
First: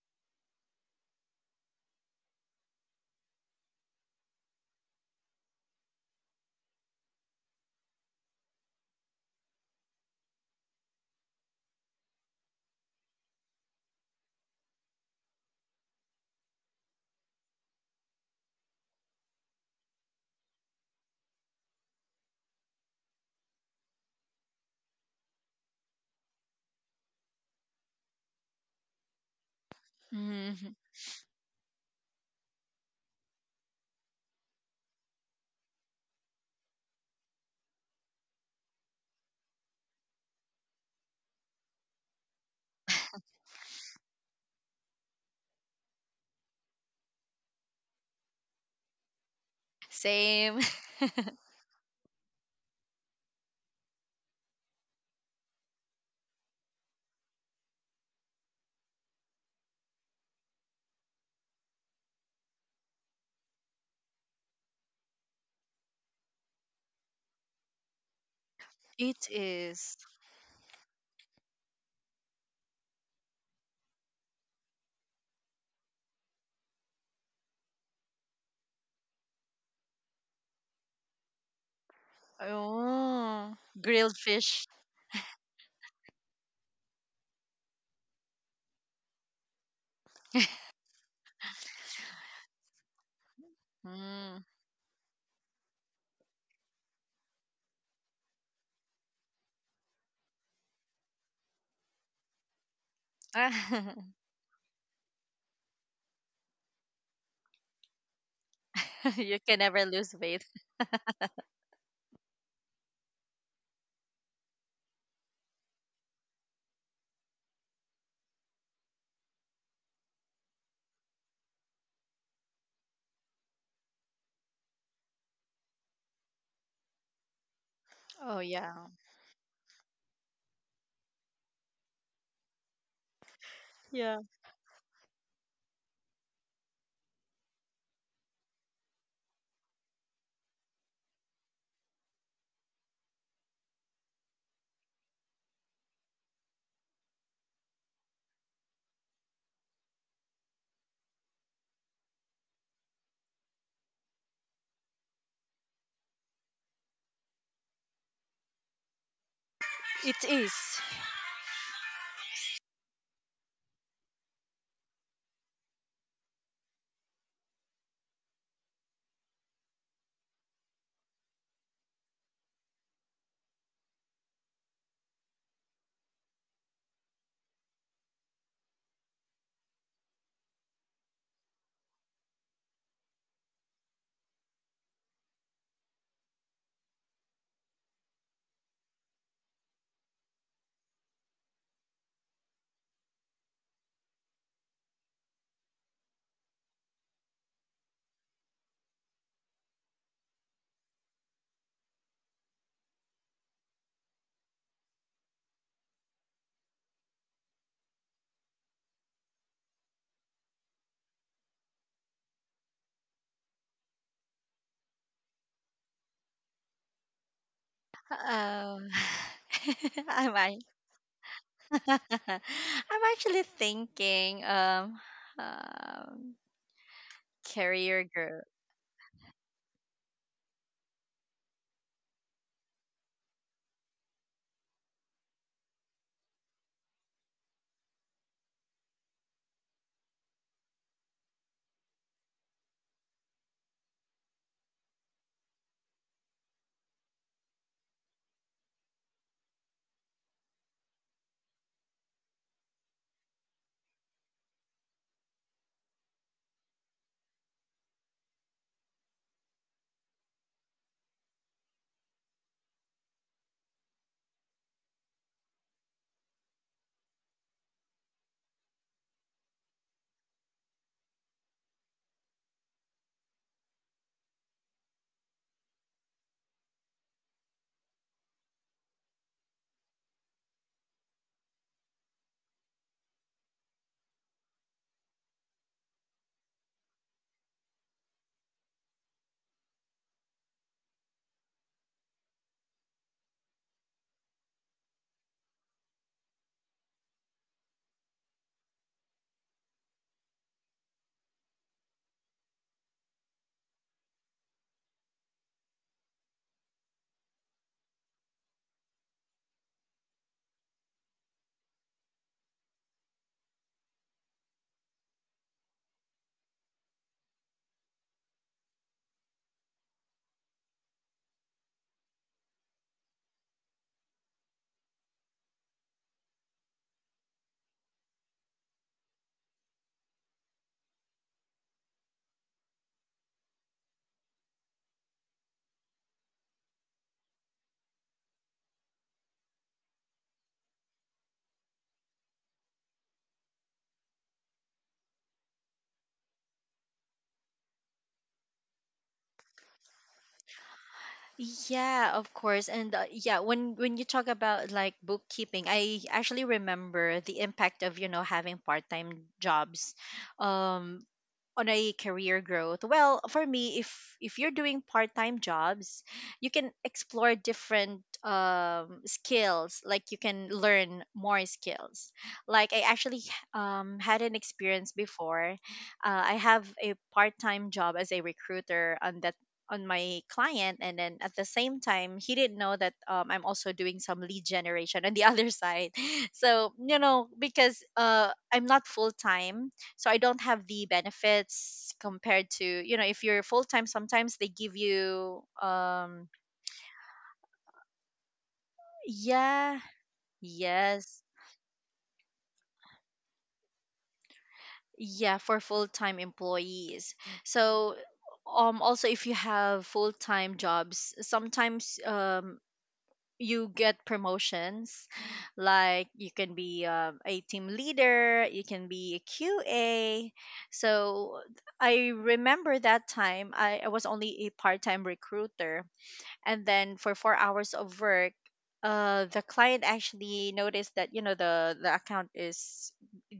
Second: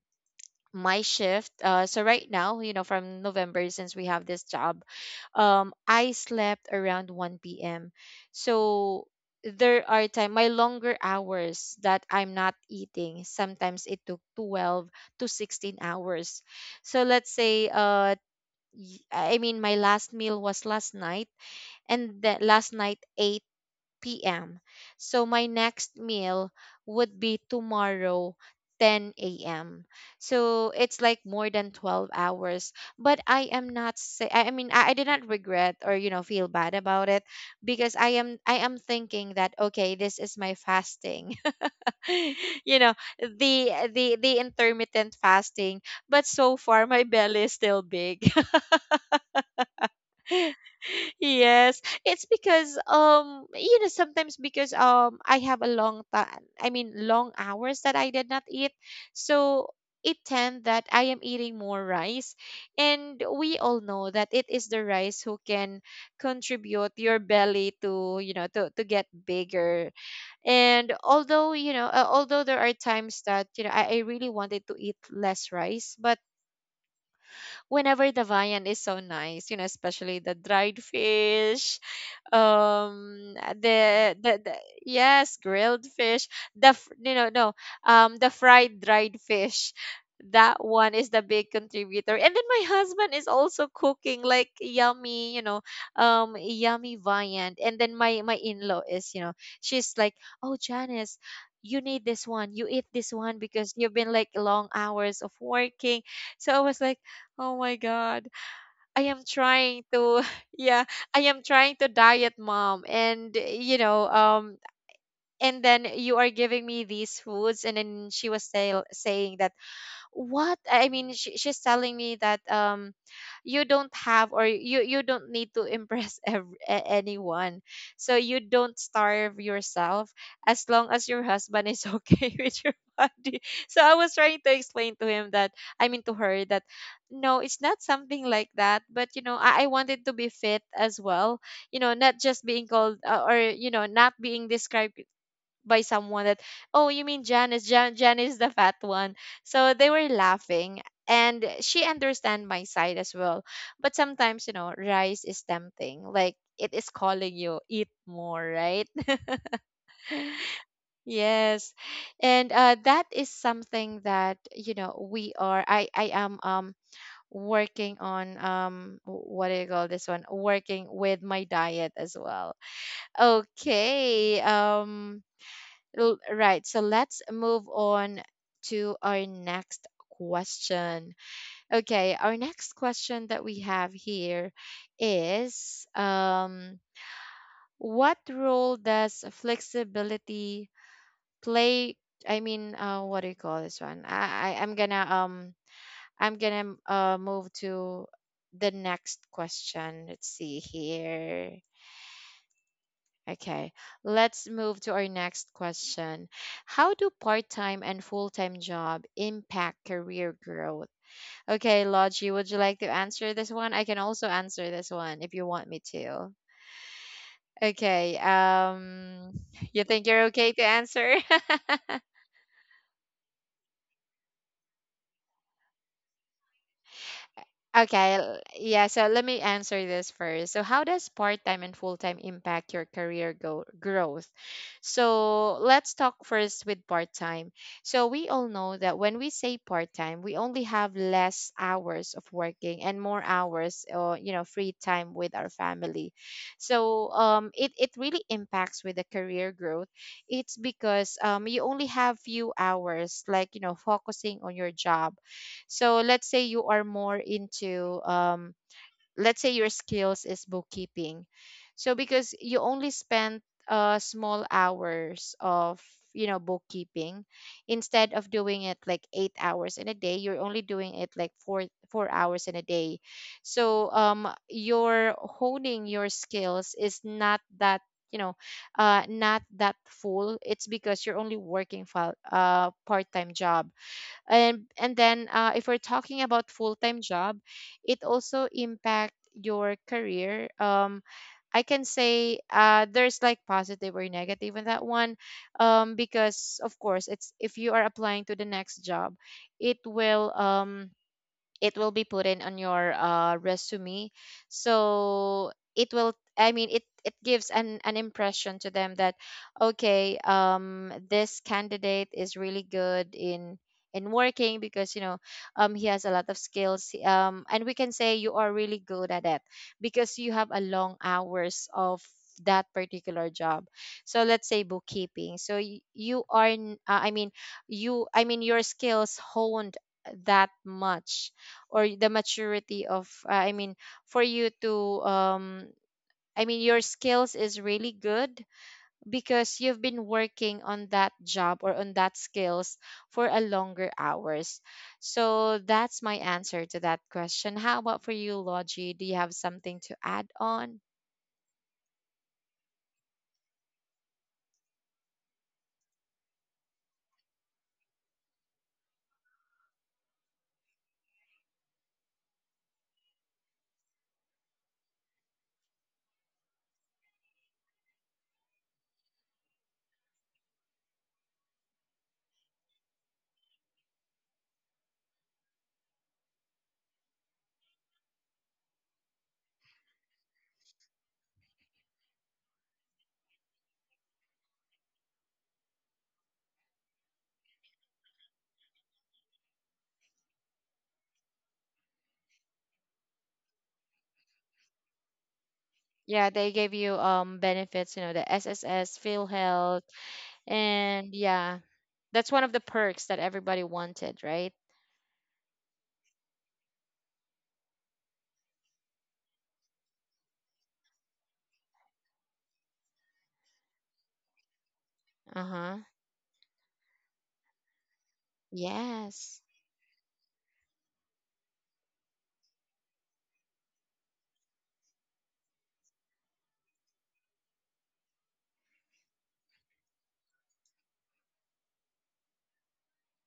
[SPEAKER 1] my shift uh, so right now, you know, from November, since we have this job, um, I slept around 1 p.m. So there are time my longer hours that I'm not eating, sometimes it took 12 to 16 hours. So let's say uh, my last meal was last night, and the last night 8 p.m. So my next meal would be tomorrow 10 a.m. So
[SPEAKER 2] Mhm.
[SPEAKER 1] it's like more than 12 hours. But I am not say I mean I did not regret or, you know, feel bad about it, because I am thinking that, okay, this is my fasting. You know, the intermittent fasting, but so far my belly is still big.
[SPEAKER 2] Same.
[SPEAKER 1] Yes, it's because sometimes because I have a long time I mean long hours that I did not eat. So it tend that I am eating more rice, and we all know that it is the rice who can contribute your belly to, to get
[SPEAKER 2] It
[SPEAKER 1] bigger.
[SPEAKER 2] is.
[SPEAKER 1] And although you know although there are times that I really wanted to eat less rice, but whenever the viand is so nice, you know, especially the dried fish, um,
[SPEAKER 2] Oh, grilled
[SPEAKER 1] the
[SPEAKER 2] fish.
[SPEAKER 1] yes, grilled fish, the f- you know no, the fried dried fish. That one is the big contributor, and then my husband is also cooking like
[SPEAKER 2] Mm.
[SPEAKER 1] yummy viand. And then my in law is, you know, she's like, "Oh, Janice, you need this one, you eat this one because you've been like long hours of working." So I was like, "Oh my God. I am
[SPEAKER 2] you can
[SPEAKER 1] trying
[SPEAKER 2] never lose
[SPEAKER 1] to"
[SPEAKER 2] weight.
[SPEAKER 1] yeah, I am trying to diet, mom, and and then you are giving me these foods, and then she was saying that, what I mean she's telling me that you don't have, or you don't need to impress anyone, so you
[SPEAKER 2] Oh
[SPEAKER 1] don't
[SPEAKER 2] yeah.
[SPEAKER 1] starve yourself as long as your husband is okay with your body. So I was
[SPEAKER 2] Yeah,
[SPEAKER 1] trying to explain to him, that to her, that no, it's not something like that, but you know I wanted to be fit as well, you know, not just being called or you know, not being described by someone that, "Oh, you mean Janice? Janice the fat one." So they were laughing, and she understand my side as well. But sometimes, you know, rice is tempting. Like it is calling you, "Eat more, right?"
[SPEAKER 2] it is.
[SPEAKER 1] Yes. And that is something that, you know, I am working on what do you call this one? Working with my diet as well. Okay. Right. So let's move on to our next question. Okay, our next question that we have here is what role does flexibility play? I mean, what do you call this one? I'm gonna move to the next question. Let's see here. Okay, let's move to our next question. How do part time and full time job impact career growth? Okay, Logie, would you like to answer this one? I can also answer this one if you want me to. Okay,
[SPEAKER 2] um
[SPEAKER 1] you think you're okay to
[SPEAKER 2] I'm
[SPEAKER 1] answer?
[SPEAKER 2] I'm actually thinking, um, career
[SPEAKER 1] Okay,
[SPEAKER 2] growth.
[SPEAKER 1] yeah, so let me answer this first. So, how does part time and full time impact your career growth? So, let's talk first with part time. So, we all know that when we say part time, we only have less hours of working and more hours, or, you know, free time with our family. So, it really impacts with the career growth. It's because you only have few hours, like, you know, focusing on your job, so let's say you are more into let's say your skills is bookkeeping. So because you only spent small hours of, you know, bookkeeping, instead of doing it like 8 hours in a day, you're only doing it like four hours in a day. So your honing your skills is not that, you know, not that full. It's because you're only working for part-time job. And then, if we're talking about full-time job, it also impact your career. I can say, there's like positive or negative in that one. Because of course, it's if you are applying to the next job, it will um it will be put in on your resume. So it will I mean it gives an impression to them that, "Okay, this candidate is really good in working," because, you know, he has a lot of skills, and we can say you are really good at it because you have a long hours of that particular job. So let's say bookkeeping. So you are your skills honed that much, or the maturity of, for you to, your skills is really good because you've been working on that job or on that skills for a longer hours. So that's my answer to that question. How about for you, Logie? Do you have something to add on?
[SPEAKER 2] Yeah, of course. And yeah, when you talk about like bookkeeping, I actually remember the impact of, you know, having part-time jobs um on a career growth. Well, for me, if you're doing part-time jobs, you can explore different skills, like you can learn more skills. Like I actually had an experience before. I have a part-time job as a recruiter on that, on my client, and then at the same time he didn't know that, I'm also doing some lead generation on the other side. so you know, because I'm not full-time, so I don't have the benefits compared to, you know, if you're full-time, sometimes they give you,
[SPEAKER 1] Yeah, they gave you benefits, you know, the SSS,
[SPEAKER 2] yeah,
[SPEAKER 1] Philhealth.
[SPEAKER 2] yes,
[SPEAKER 1] And yeah, that's one of the perks that everybody wanted, right?
[SPEAKER 2] yeah, for full-time employees. So also if you have full-time jobs, sometimes you get promotions,
[SPEAKER 1] Uh-huh.
[SPEAKER 2] like you can be, a team leader, you can be a
[SPEAKER 1] Yes.
[SPEAKER 2] QA. So I remember that time, I was only a part-time recruiter, and then for 4 hours of work, the client actually noticed that, you know, the account is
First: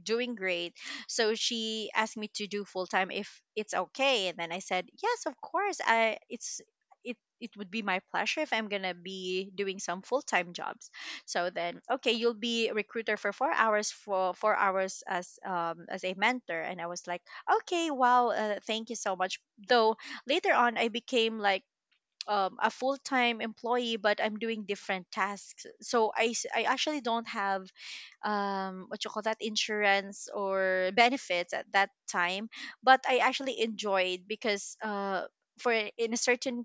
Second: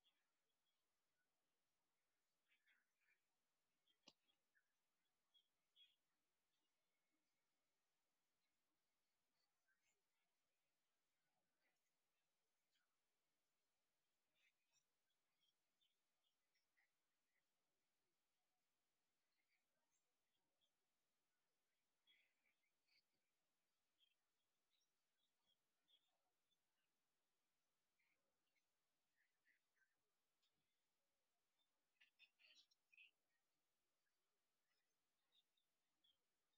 [SPEAKER 2] doing great. So she asked me to do full time if it's okay. And then I said, yes, of course, I it's, it would be my pleasure if I'm gonna be doing some full-time jobs. So then, okay, you'll be a recruiter for 4 hours, for 4 hours as a mentor. And I was like, okay, wow, thank you so much. Though later on I became like, a full-time employee, but I'm doing different tasks. So I actually don't have, what you call that, insurance or benefits at that time. But I actually enjoyed, because, for in a certain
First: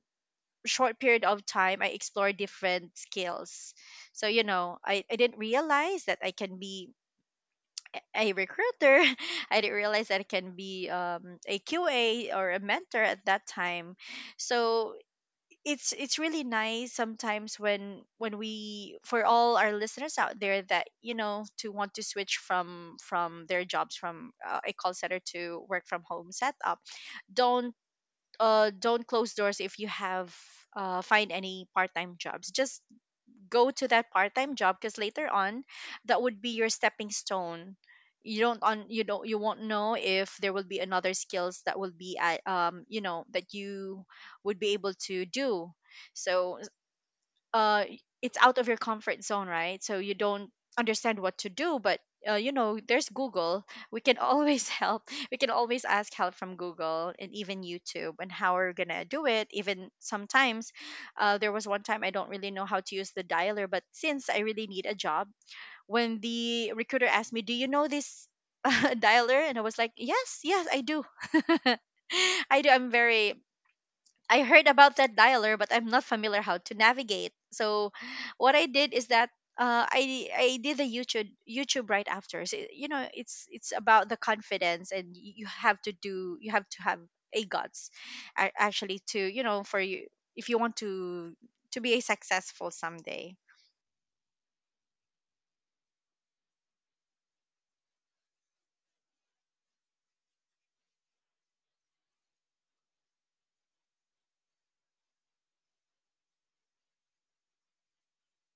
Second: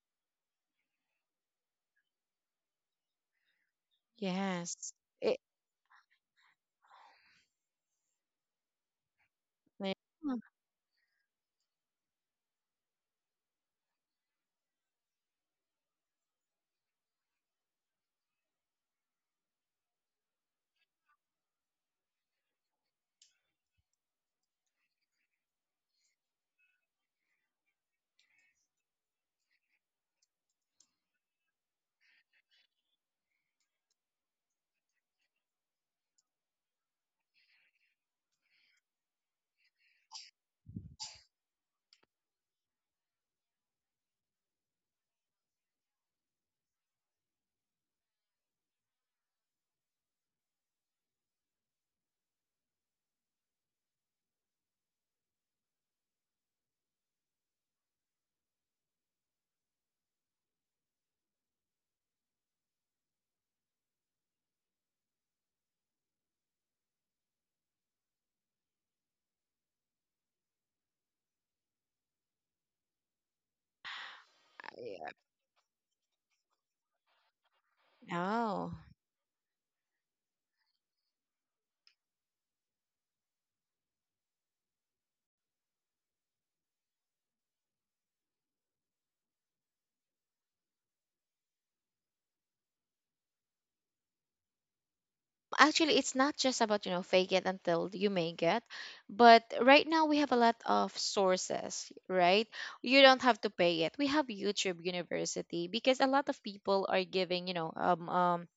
[SPEAKER 2] short period of time, I explored different skills. So you know,
[SPEAKER 1] Yes.
[SPEAKER 2] I didn't
[SPEAKER 1] I-
[SPEAKER 2] realize that I can be a recruiter. I didn't
[SPEAKER 1] Yeah.
[SPEAKER 2] realize that I can be, a QA or a mentor at that time. So it's really nice sometimes when we, for all our listeners out there, that you know, to want to switch from their jobs, from a call center to work from home setup. Don't, don't close doors. If you have, find any part-time jobs, just go to that part-time job, because later on that would be your stepping stone. You don't on you don't you won't know if there will be another skills that will be at you know, that you would be able to do. So it's out of your comfort zone, right? So you don't understand what to do, but you know, there's Google. We can always help. We can always ask help from Google, and even YouTube, and how we're gonna do it. Even sometimes, there was one time I don't really know how to use the dialer, but since I really need a job, when the recruiter asked me, do you know this dialer? And I was like, yes I do. I do. I'm very, I heard about
[SPEAKER 1] I-
[SPEAKER 2] that
[SPEAKER 1] uh,
[SPEAKER 2] dialer, but I'm not familiar how to navigate. So what I
[SPEAKER 1] No.
[SPEAKER 2] did is that, I did a YouTube right after. So, you know, it's about the confidence, and you have to do, you have to have a guts, actually, to, you know, for you, if you want to be a successful someday.
[SPEAKER 1] Actually, it's not just about, you know, fake it until you make it. But right now we have a lot of sources, right? You don't have to pay it. We have YouTube University because a lot of people are giving, you know,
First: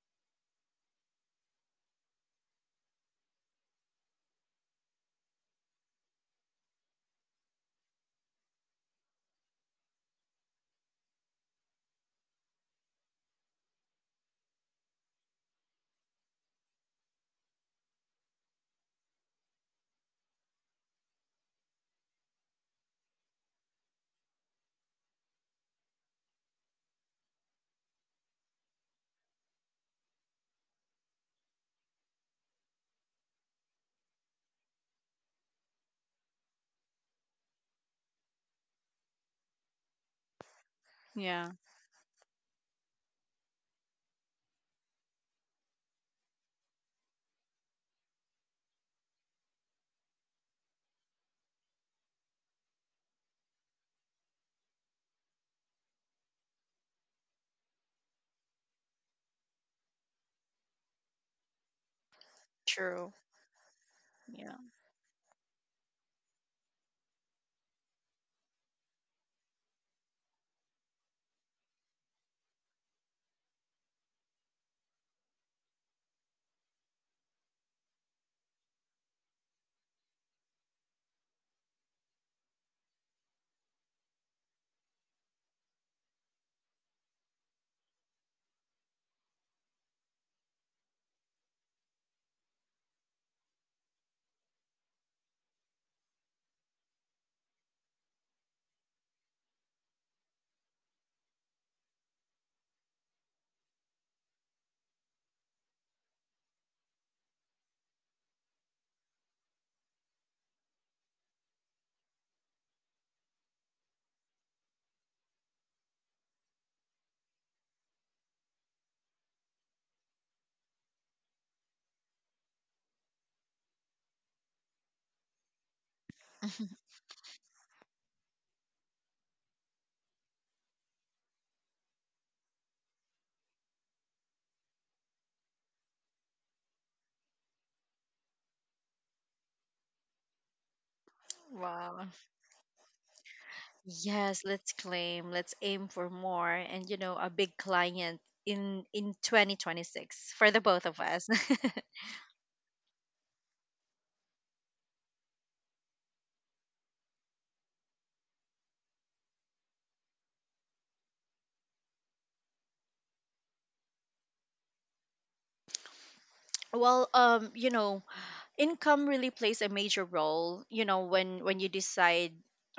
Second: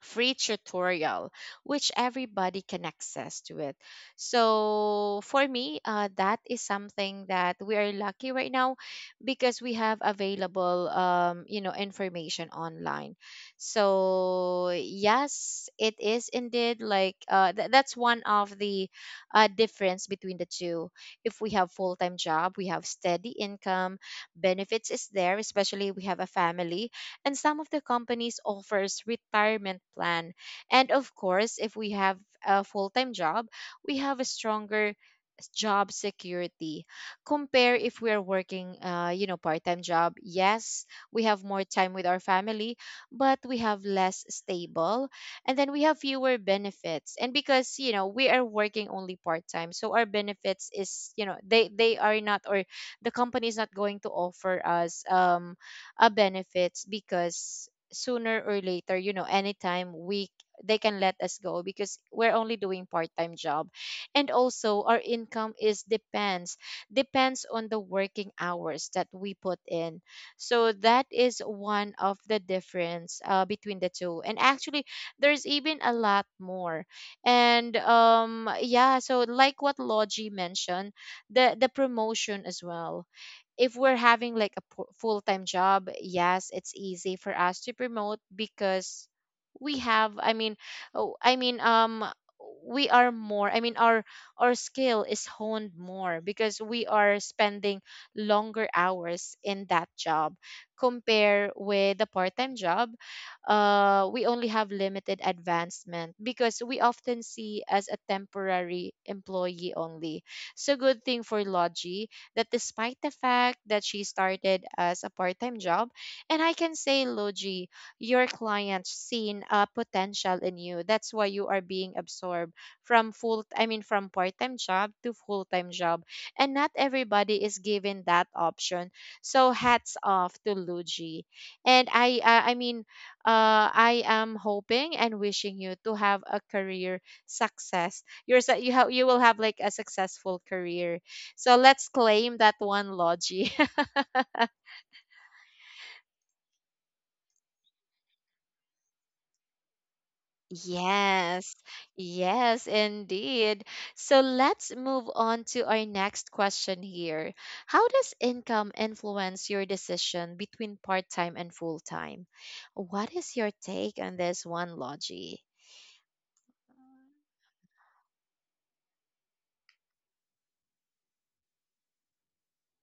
[SPEAKER 1] free tutorial, which everybody can access to it. So for me, that is something that we are lucky right now because we have available, you know, information online. So yes, it is indeed like, that's one of the, difference between the two. If we have full time job, we have steady income, benefits is there, especially we have a family, and some of the companies offers retirement plan. And of course, if we have a full-time job, we have a stronger job security, compare if we are working, you know, part-time job. Yes, we have
[SPEAKER 2] Yeah.
[SPEAKER 1] more time with our family, but we have less stable, and then we have fewer benefits, and because you know we are working only part-time, so our benefits is, you know, they are not, or the company is not going to offer us benefits, because sooner or later, you know, anytime we they can let us go because we're only doing
[SPEAKER 2] True.
[SPEAKER 1] part-time job. And
[SPEAKER 2] Yeah.
[SPEAKER 1] also our income is depends on the working hours that we put in. So that is one of the difference, between the two. And actually there's even a lot more. And yeah, so like what Logi mentioned, the promotion as well. If we're having like a full-time job, yes, it's easy for us to promote because we have I mean oh, I mean we are more I mean our skill is honed more because we are spending longer hours in that job, compare with the part-time job. We only have limited advancement because we often see as a temporary employee only. So good thing for Logi, that despite the fact that she started as a part-time job, and I can say, Logi, your client seen a potential in you. That's why you are being absorbed from from part-time job to full-time job. And not everybody is given that option. So hats off to Logi. And I am hoping and wishing you to have a career success. You're, su- you, ha- You will have like a successful career, so let's
[SPEAKER 2] Wow.
[SPEAKER 1] claim that one, Logie.
[SPEAKER 2] Yes, let's claim, let's aim for more, and, you know, a big client in 2026 for the both of us.
[SPEAKER 1] Yes, yes, indeed. So let's move on to our next question here. How does income influence your decision between part time and full time? What is your take on this one, Logie?
[SPEAKER 2] Well, you know, income really plays a major role, you know, when you decide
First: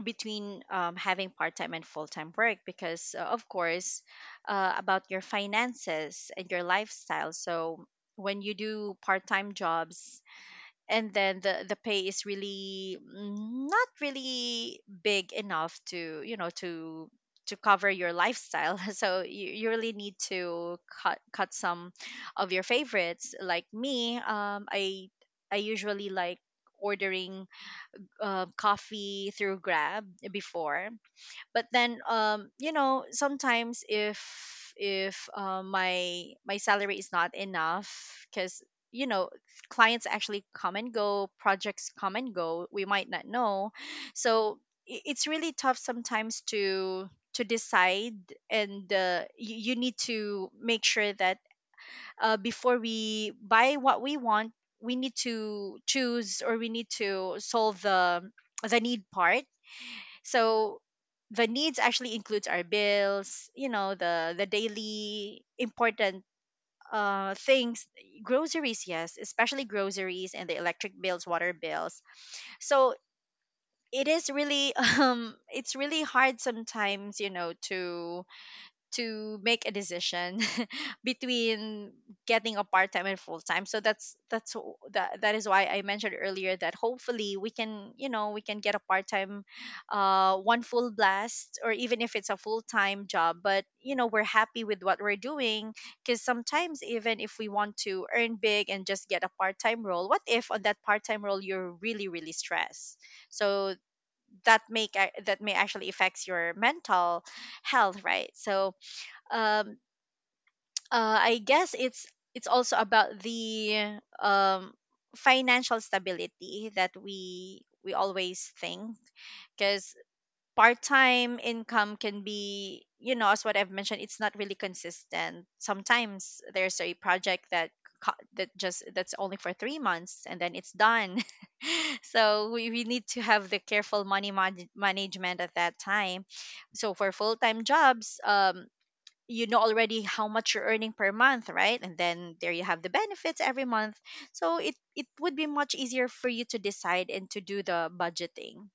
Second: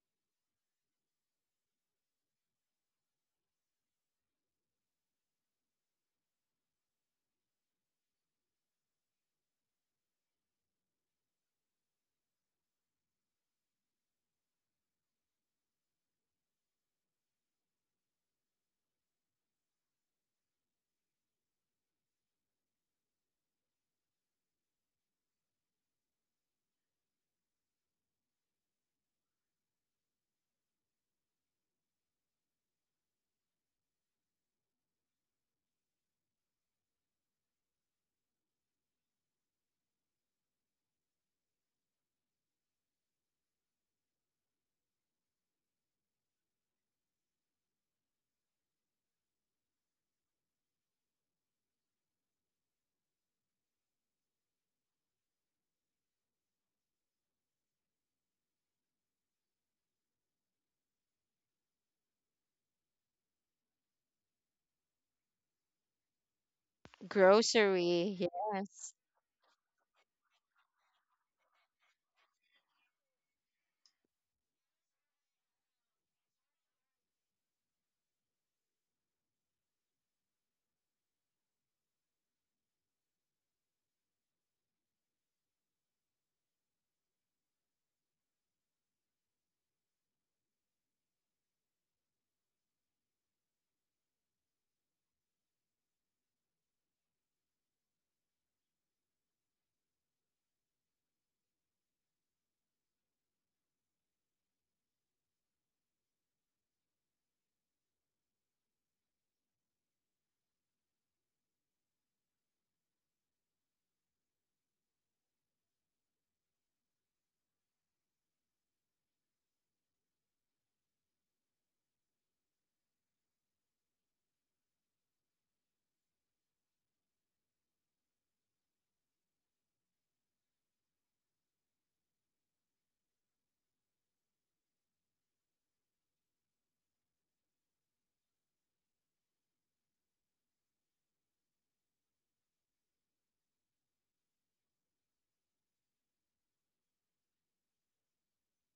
[SPEAKER 2] between having part-time and full-time work, because of course, about your finances and your lifestyle. So when you do part-time jobs, and then the pay is really not really big enough to, you know, to cover your lifestyle. So you really need to cut some of your favorites. Like me, I usually like ordering, coffee through Grab before. But then, you know, sometimes if my salary is not enough, because, you know, clients actually come and go, projects come and go, we might not know. So it's really tough sometimes to decide. And you, you need to make sure that, before we buy what we want, we need to choose, or we need to solve the need part. So the needs actually includes our bills, you know, the daily important things,
[SPEAKER 1] Grocery.
[SPEAKER 2] groceries.
[SPEAKER 1] Yes.
[SPEAKER 2] Yes, especially groceries and the electric bills, water bills. So it is really it's really hard sometimes, you know, to make a decision between getting a part time and full time. So that's that that is why I mentioned earlier that hopefully we can, you know, we can get a part time, one full blast, or even if it's a full time job. But you know we're happy with what we're doing, because sometimes, even if we want to earn big and just get a part time role, what if on that part time role you're really really stressed? So that may actually affects your mental health, right? So um I guess it's also about the um, financial stability that we always think, because part-time income can be, you know, as what I've mentioned, it's not really consistent. Sometimes there's a project that that just that's only for 3 months, and then it's done. So we need to have the careful management at that time. So for full-time jobs, you know already how much you're earning per month, right? And then there you have the benefits every month. So it would be much easier for you to decide and to do the budgeting.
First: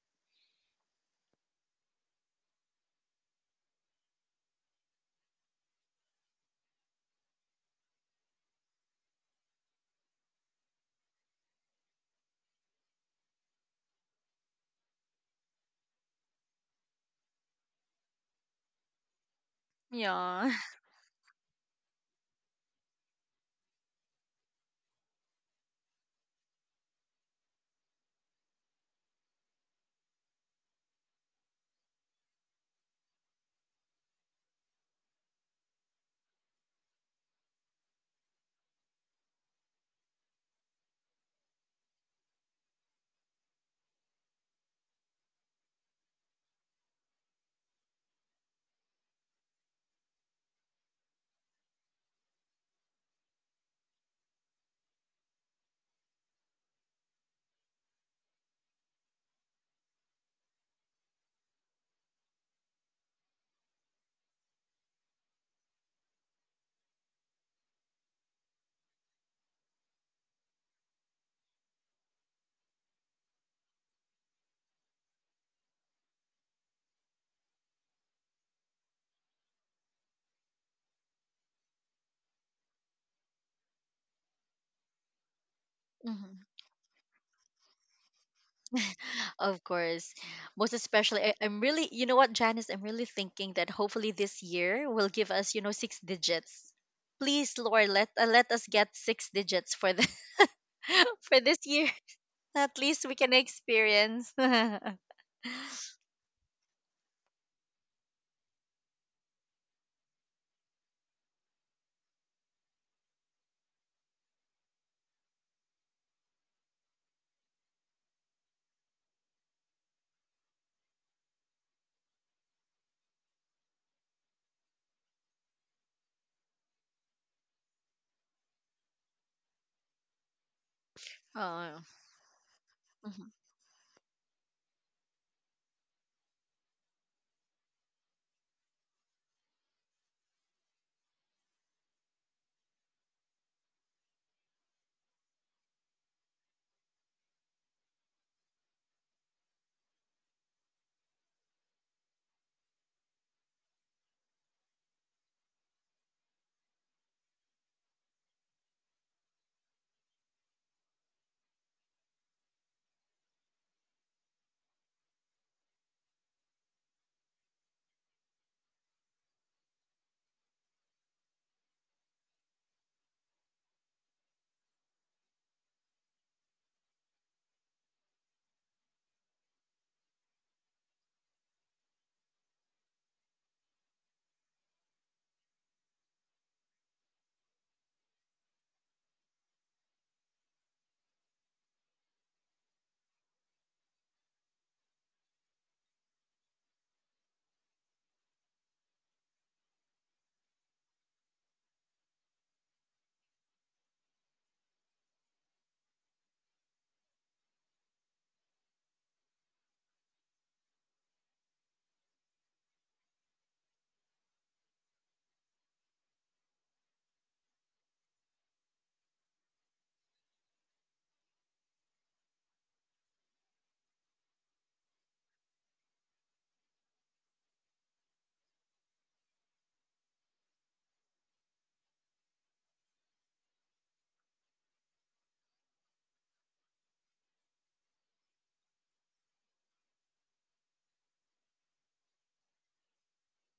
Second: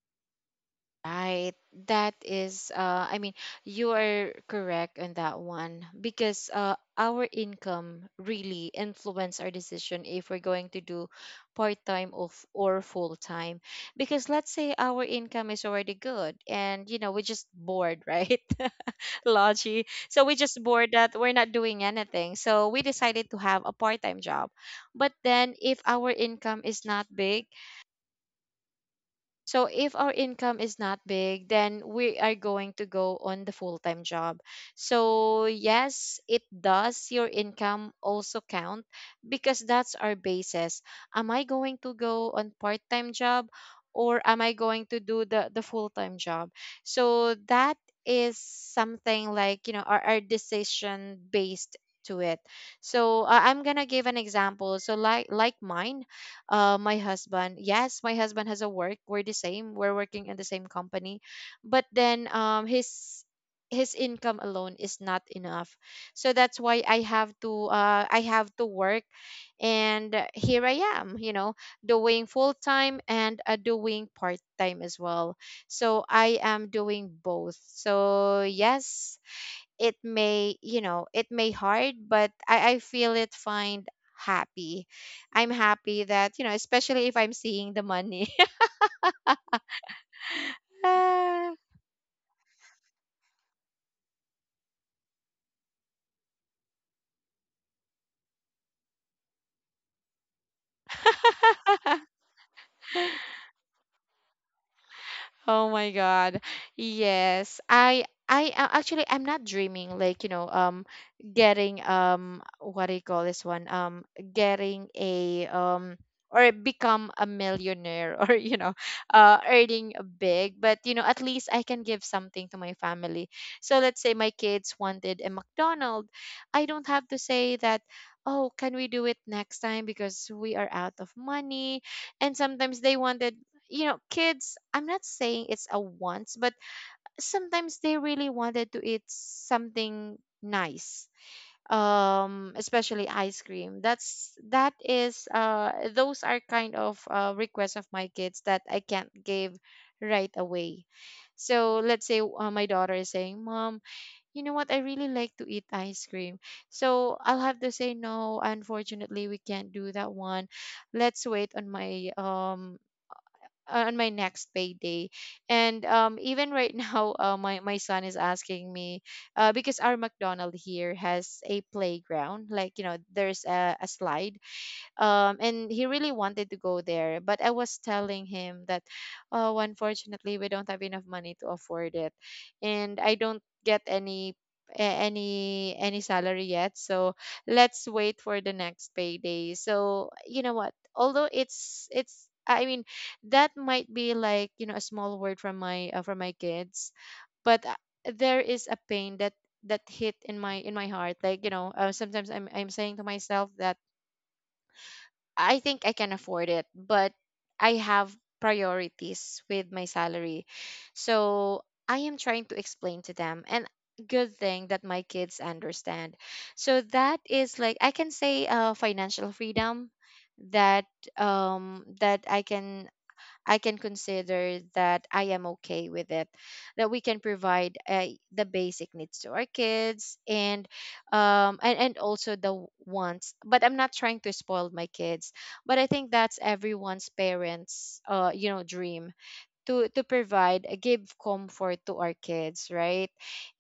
[SPEAKER 1] Right. That is, you are correct on that one because, our income really influence our decision if we're going to do part-time of or full-time. Because let's say our income is already good and, you know, we're just bored, right? Logi. So we
[SPEAKER 2] Yeah.
[SPEAKER 1] just bored that we're not doing anything. So we decided to have a part-time job. But then if our income is not big, so if our income is not big, then we are going to go on the full-time job. So yes, it does your income also count because that's our basis. Am I going to go on part-time job, or am I going to do the full-time job? So that is something like, you know, our decision based to it. So I'm going to give an example. So like mine, my husband. Yes, my husband has a work. We're the same. We're working in the same company, but then his income alone is not enough. So that's why I have to work, and here I am. You know, doing full time and, doing part time as well. So I am doing both. So yes, it may, you know, it may hard, but I feel it find happy I'm happy that,
[SPEAKER 2] Mhm.
[SPEAKER 1] you know, especially if I'm seeing the money.
[SPEAKER 2] Of course. Most especially, I,
[SPEAKER 1] Yeah.
[SPEAKER 2] I'm really, you know what, Janice, I'm really thinking that hopefully this year will give us, you know, six digits. Please, Lord, let let us get six digits for the for this year. At least we can experience. Oh,
[SPEAKER 1] Oh my God. Yes. I Actually I'm not dreaming like, you know, getting what do you call this one? Getting a Or become a millionaire. Or, earning big, but at least I can give something to my family. So let's say my kids wanted a McDonald, I don't have to say that, "Oh, can we do it next time because we are out of
[SPEAKER 2] mhm,
[SPEAKER 1] money?" And sometimes they wanted, kids, I'm not saying it's a once, but sometimes they really wanted to eat something nice. Especially ice cream. That's that is those are kind of requests of my kids that I can't give right away. So let's say my daughter is saying, "Mom, you know what? I really like to eat ice cream." So I'll have to say, "No, unfortunately, we can't do that one. Let's wait on my next payday." And even right now, my son is asking me, because our McDonald here has a playground, like, there's a slide, and he really wanted to go there, but I was telling him that, "Oh, unfortunately, we don't have enough money to afford it, and I don't get any any salary yet, so let's wait for the next payday." So, you know what, although it's, I mean, that might be like, a small word from my kids. But there is a pain that hit in my heart, like, sometimes I'm saying to myself that I think I can afford it, but I have priorities with my salary. So I am trying to explain to them, and good thing that my kids understand. So that is like, I can say, financial freedom that that I can, consider that I am okay with it, that we can provide, the basic needs to our kids, and also the wants. But I'm not trying to spoil my kids, but I think that's everyone's parents', dream to provide, give comfort to our kids, right?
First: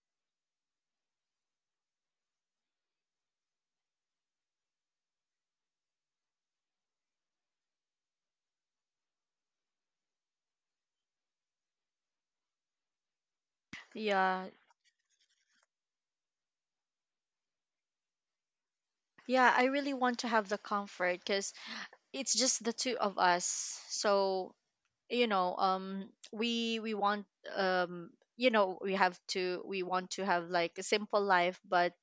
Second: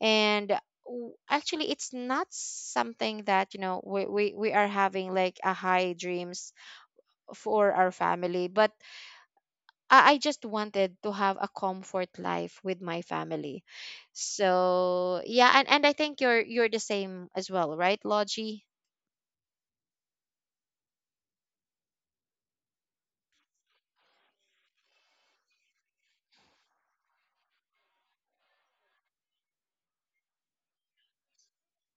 [SPEAKER 1] And, actually, it's not something that, we are having like a high dreams for our family, but I just wanted to have a comfort life with my family.
[SPEAKER 2] yeah.
[SPEAKER 1] So yeah, and I think you're the same as well, right, Logie?
[SPEAKER 2] Yeah, I really want to have the comfort, because it's just the two of us. So, you know, we want, um you know, we have to, we want to have like a simple life, but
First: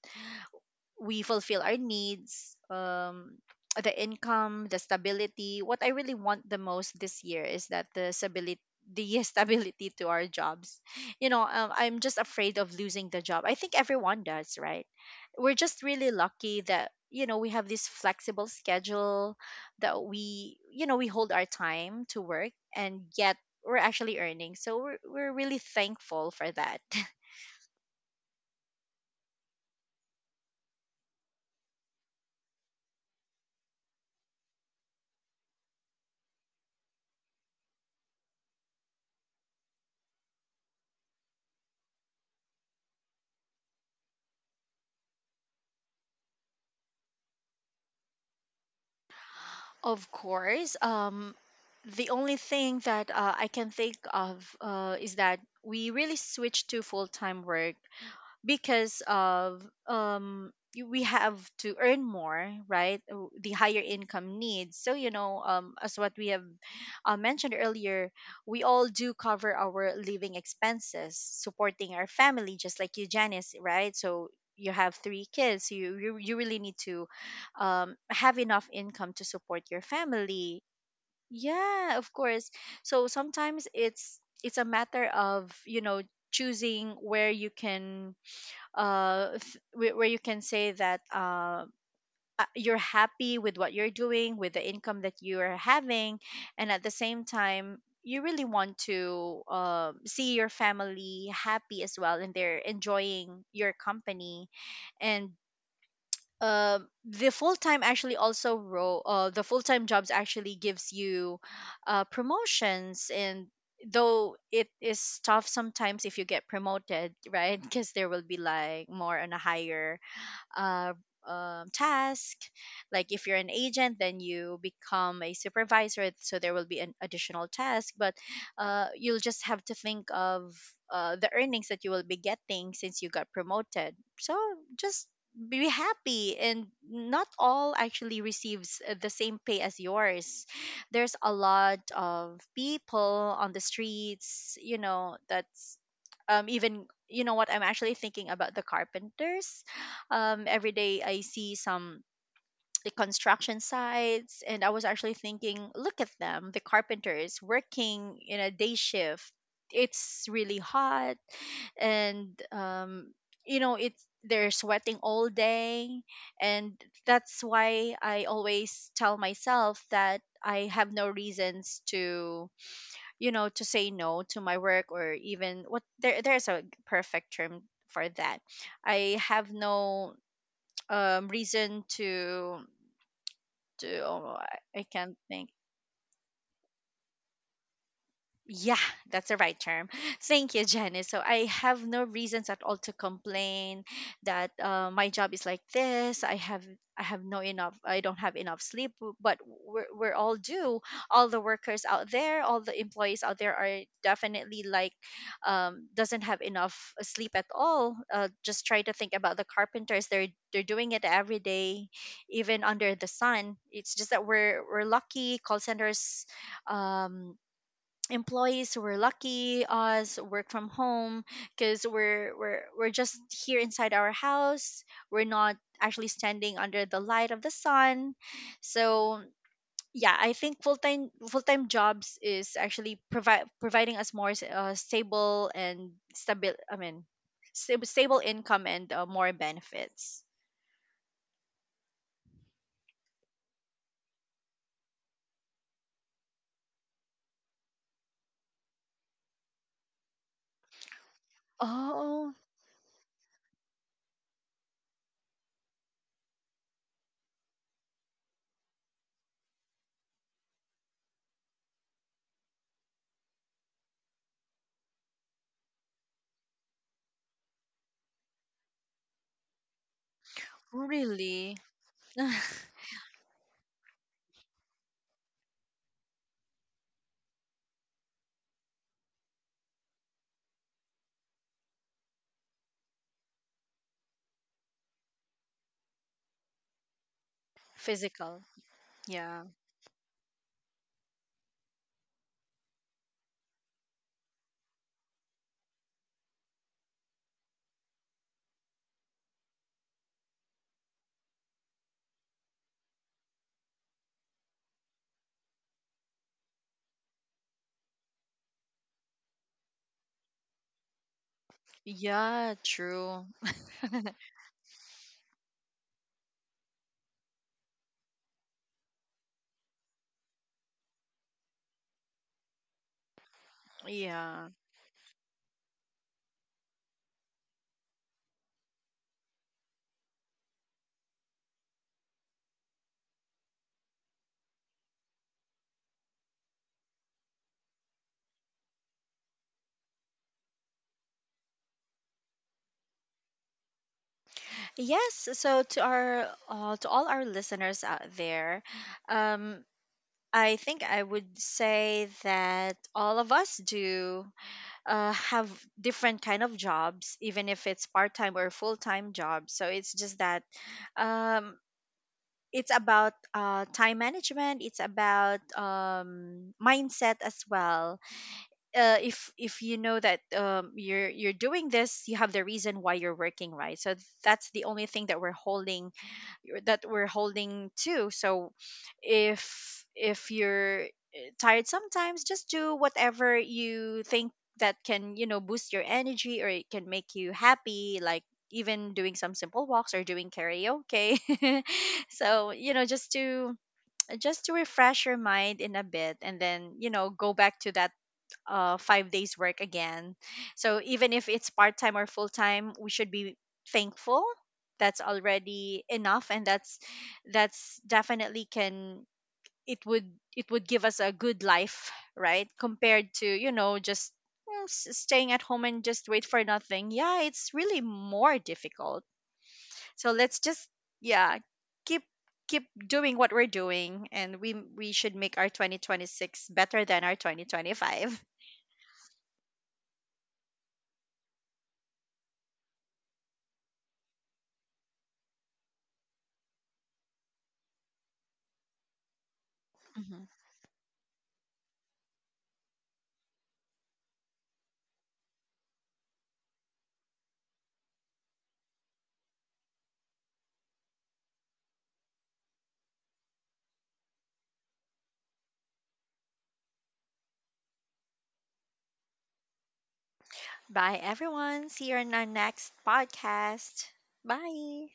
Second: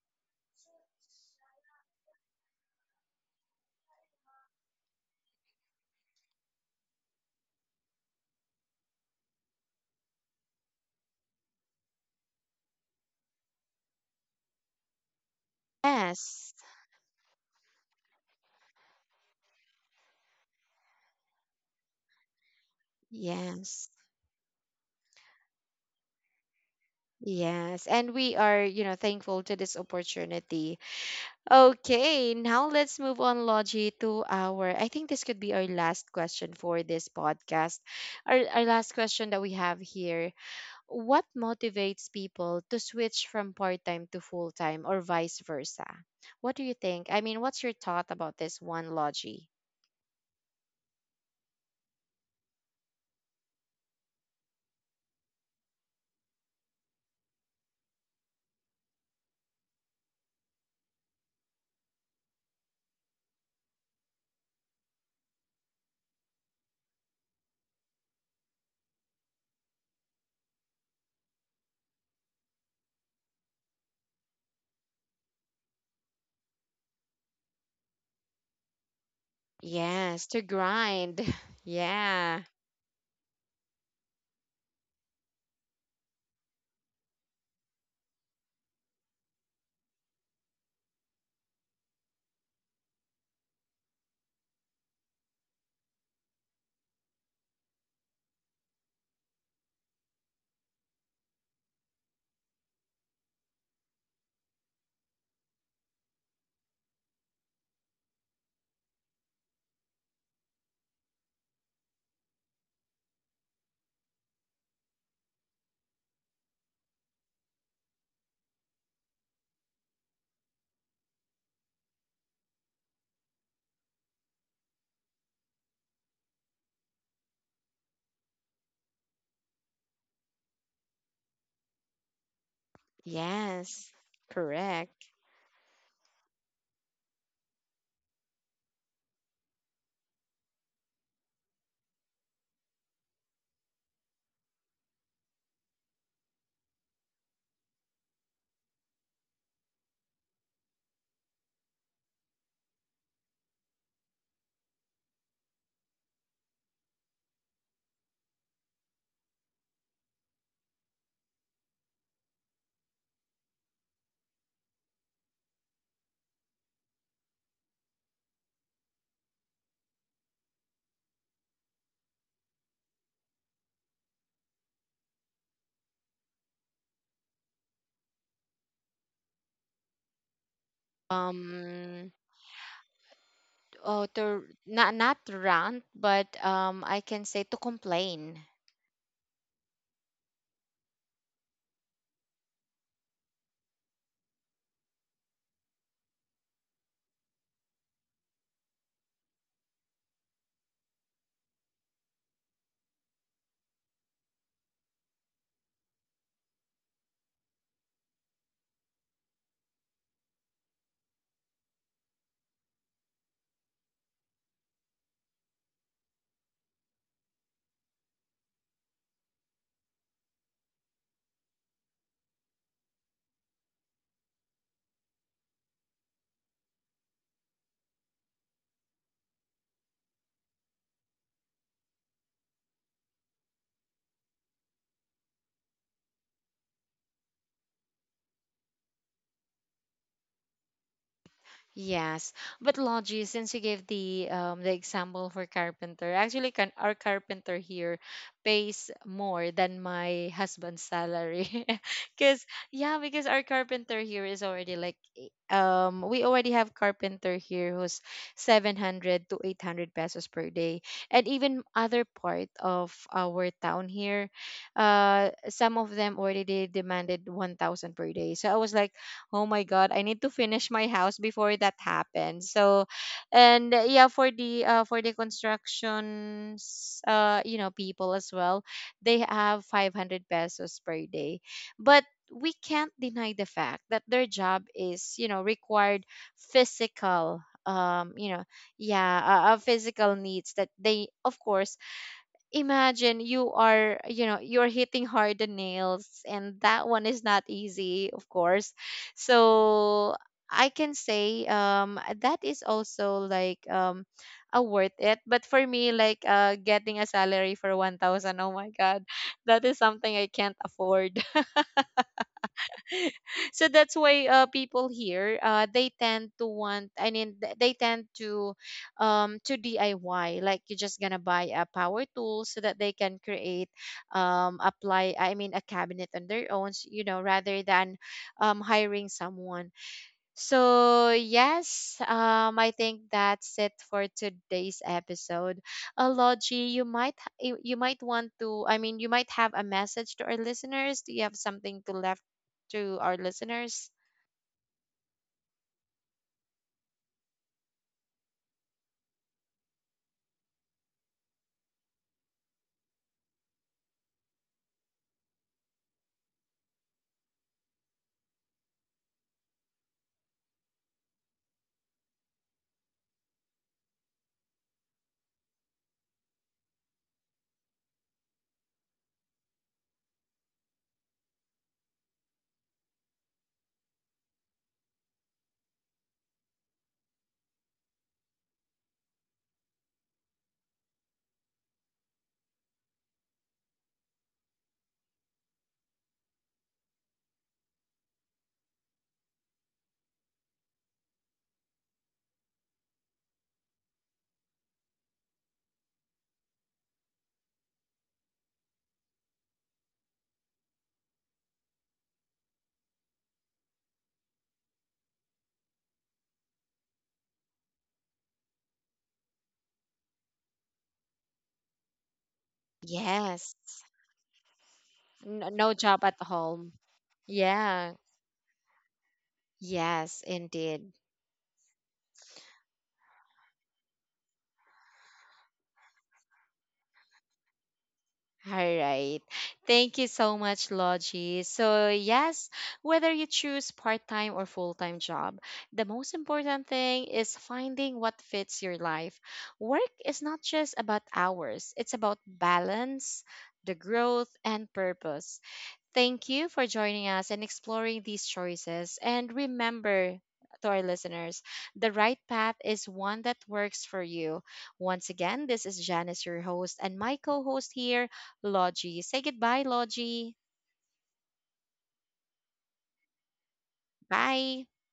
[SPEAKER 2] we fulfill our needs, the income, the stability. What I really want the most this year is that the stability, the stability to our jobs. You know, I'm just afraid of losing the job. I think everyone does, right? We're just really
[SPEAKER 1] Yes.
[SPEAKER 2] lucky that, you know, we have this flexible schedule, that we, you know, we hold our time to work, and yet we're
[SPEAKER 1] Yes.
[SPEAKER 2] actually earning. So we're really thankful for that.
[SPEAKER 1] Yes. And we are, thankful to this opportunity. Okay, now let's move on, Logie, to our, I think this could be our last question for this podcast. Our last question that we have here: what motivates people to switch from part-time to full-time, or vice versa? What do you think? I mean, what's your thought about this one, Logie?
[SPEAKER 2] Of course. The only thing that I can think of is that we really switched to full time work, because of we have to earn more, right? The higher income needs. So you know, as what we have mentioned earlier, we all do cover our living expenses, supporting our family, just like you, Janice, right? So you have three kids, so you, really need to have enough income to support your
[SPEAKER 1] Yes, to
[SPEAKER 2] family.
[SPEAKER 1] grind.
[SPEAKER 2] Yeah, of
[SPEAKER 1] Yeah.
[SPEAKER 2] course. So sometimes it's a matter of, you know, choosing where you can where you can say that you're happy with what you're doing, with the income that you are having, and at the same time you really want to see your family happy as well, and they're enjoying your company. And uh, the full time jobs actually gives you promotions. And though it is tough sometimes if you get promoted, right? Because there will be like more on a higher uh, task. Like if you're an agent, then you become a supervisor, so there will be an additional task. But you'll just have to think of the earnings that you will be getting since you got
[SPEAKER 1] Yes.
[SPEAKER 2] promoted. So just
[SPEAKER 1] Correct.
[SPEAKER 2] be happy. And not all actually receives the same pay as yours. There's a lot of people on the streets, you know, that's even, you know what, I'm actually thinking about the carpenters. Every day I see some the construction sites. And I was actually thinking, look at them, the carpenters working in a day shift. It's really hot, and you know, it's, they're sweating all day. And that's why I always tell myself that I have no reasons to, you know, to say no to my work, or even what there. There's a perfect term for that. I have no reason
[SPEAKER 1] Um,
[SPEAKER 2] to,
[SPEAKER 1] oh,
[SPEAKER 2] oh,
[SPEAKER 1] to
[SPEAKER 2] I
[SPEAKER 1] not
[SPEAKER 2] can't
[SPEAKER 1] not
[SPEAKER 2] think.
[SPEAKER 1] rant, but, I can say, to complain.
[SPEAKER 2] Yeah, that's the right term. Thank you, Janice. So I have no reasons at all to complain that, my job is like this. I have, I have no enough. I don't have enough sleep. But we're all due. All the workers out there, all the employees out there are definitely like doesn't have enough sleep at all. Just try to think about the carpenters. They're doing it every day, even under the sun. It's just that we're lucky. Call centers. Um, employees who were lucky us work from home, because we're just here inside our house. We're not actually standing under the light of the sun. So yeah, I think full-time jobs is actually provide providing us more stable and stable I mean stable, stable income, and more benefits.
[SPEAKER 1] Yes, but Logi, since you gave the example for carpenter, actually, can our carpenter here pays more than my husband's salary,
[SPEAKER 2] Oh
[SPEAKER 1] because, yeah, because our carpenter here is already like eh, we already have carpenter here who's 700 to 800 pesos per day, and even other part of our town here, some of them already demanded 1,000 per day. So I was like, "Oh my God, I need to finish my house
[SPEAKER 2] really.
[SPEAKER 1] before that happens." So, and, yeah, for the, for the constructions, people as well, they have 500 pesos per day. But we can't deny the fact that their job is, required, physical,
[SPEAKER 2] Physical.
[SPEAKER 1] yeah,
[SPEAKER 2] Yeah.
[SPEAKER 1] physical needs that they, of course, imagine, you are you know you're hitting hard the nails, and that one is not easy, of course. So I can say, that is also like, a worth it. But for me, like, getting a salary for 1,000, oh my God, that is something I can't afford.
[SPEAKER 2] Yeah, true.
[SPEAKER 1] So that's why, people here, they tend to want, I mean, they tend to, to DIY. Like, you're just gonna buy a power tool so that they can create,
[SPEAKER 2] Yeah.
[SPEAKER 1] apply, I mean, a cabinet on their own, rather than hiring someone. So, yes, I think that's it for today's episode. Logie, you might you might want to, I mean, you might have a message to our listeners. Do you have something to left to our listeners?
[SPEAKER 2] Yes, so to our to all our listeners out there, um, I think I would say that all of us do have different kind of jobs, even if it's part time or full time jobs. So it's just that, um, it's about time management. It's about, mindset as well. If you know that you're doing this, you have the reason why you're working, right? So that's the only thing that we're holding, that we're holding to. So if you're tired sometimes, just do whatever you think that can, you know, boost your energy or it can make you happy, like even doing some simple walks or doing karaoke. So you know, just to refresh your mind in a bit, and then you know go back to that 5 days work again. So even if it's part time or full time, we should be thankful. That's already enough, and that's definitely can, it would, it would give us a good life, right? Compared to, you
[SPEAKER 1] Yes.
[SPEAKER 2] know, just staying at
[SPEAKER 1] N-
[SPEAKER 2] home
[SPEAKER 1] no
[SPEAKER 2] and just
[SPEAKER 1] job
[SPEAKER 2] wait
[SPEAKER 1] at
[SPEAKER 2] for
[SPEAKER 1] home.
[SPEAKER 2] nothing. Yeah, it's really
[SPEAKER 1] Yeah.
[SPEAKER 2] more difficult. So
[SPEAKER 1] Yes,
[SPEAKER 2] let's just,
[SPEAKER 1] indeed.
[SPEAKER 2] yeah, keep keep doing what we're doing, and we should make our 2026 better than our 2025.
[SPEAKER 1] All right. Thank you so much, Logie. So, yes, whether you choose part time or full time job, the most important thing is finding what fits your life. Work is
[SPEAKER 2] Mhm.
[SPEAKER 1] not just about hours, it's about balance, the growth, and purpose. Thank you for joining us and exploring these choices. And remember, to our listeners, the right path is one that works for you. Once again, this is Janice, your host, and my co host here, Logie. Say goodbye, Logie.
[SPEAKER 2] Bye, everyone. See you in our next podcast.
[SPEAKER 1] Bye.
[SPEAKER 2] Bye.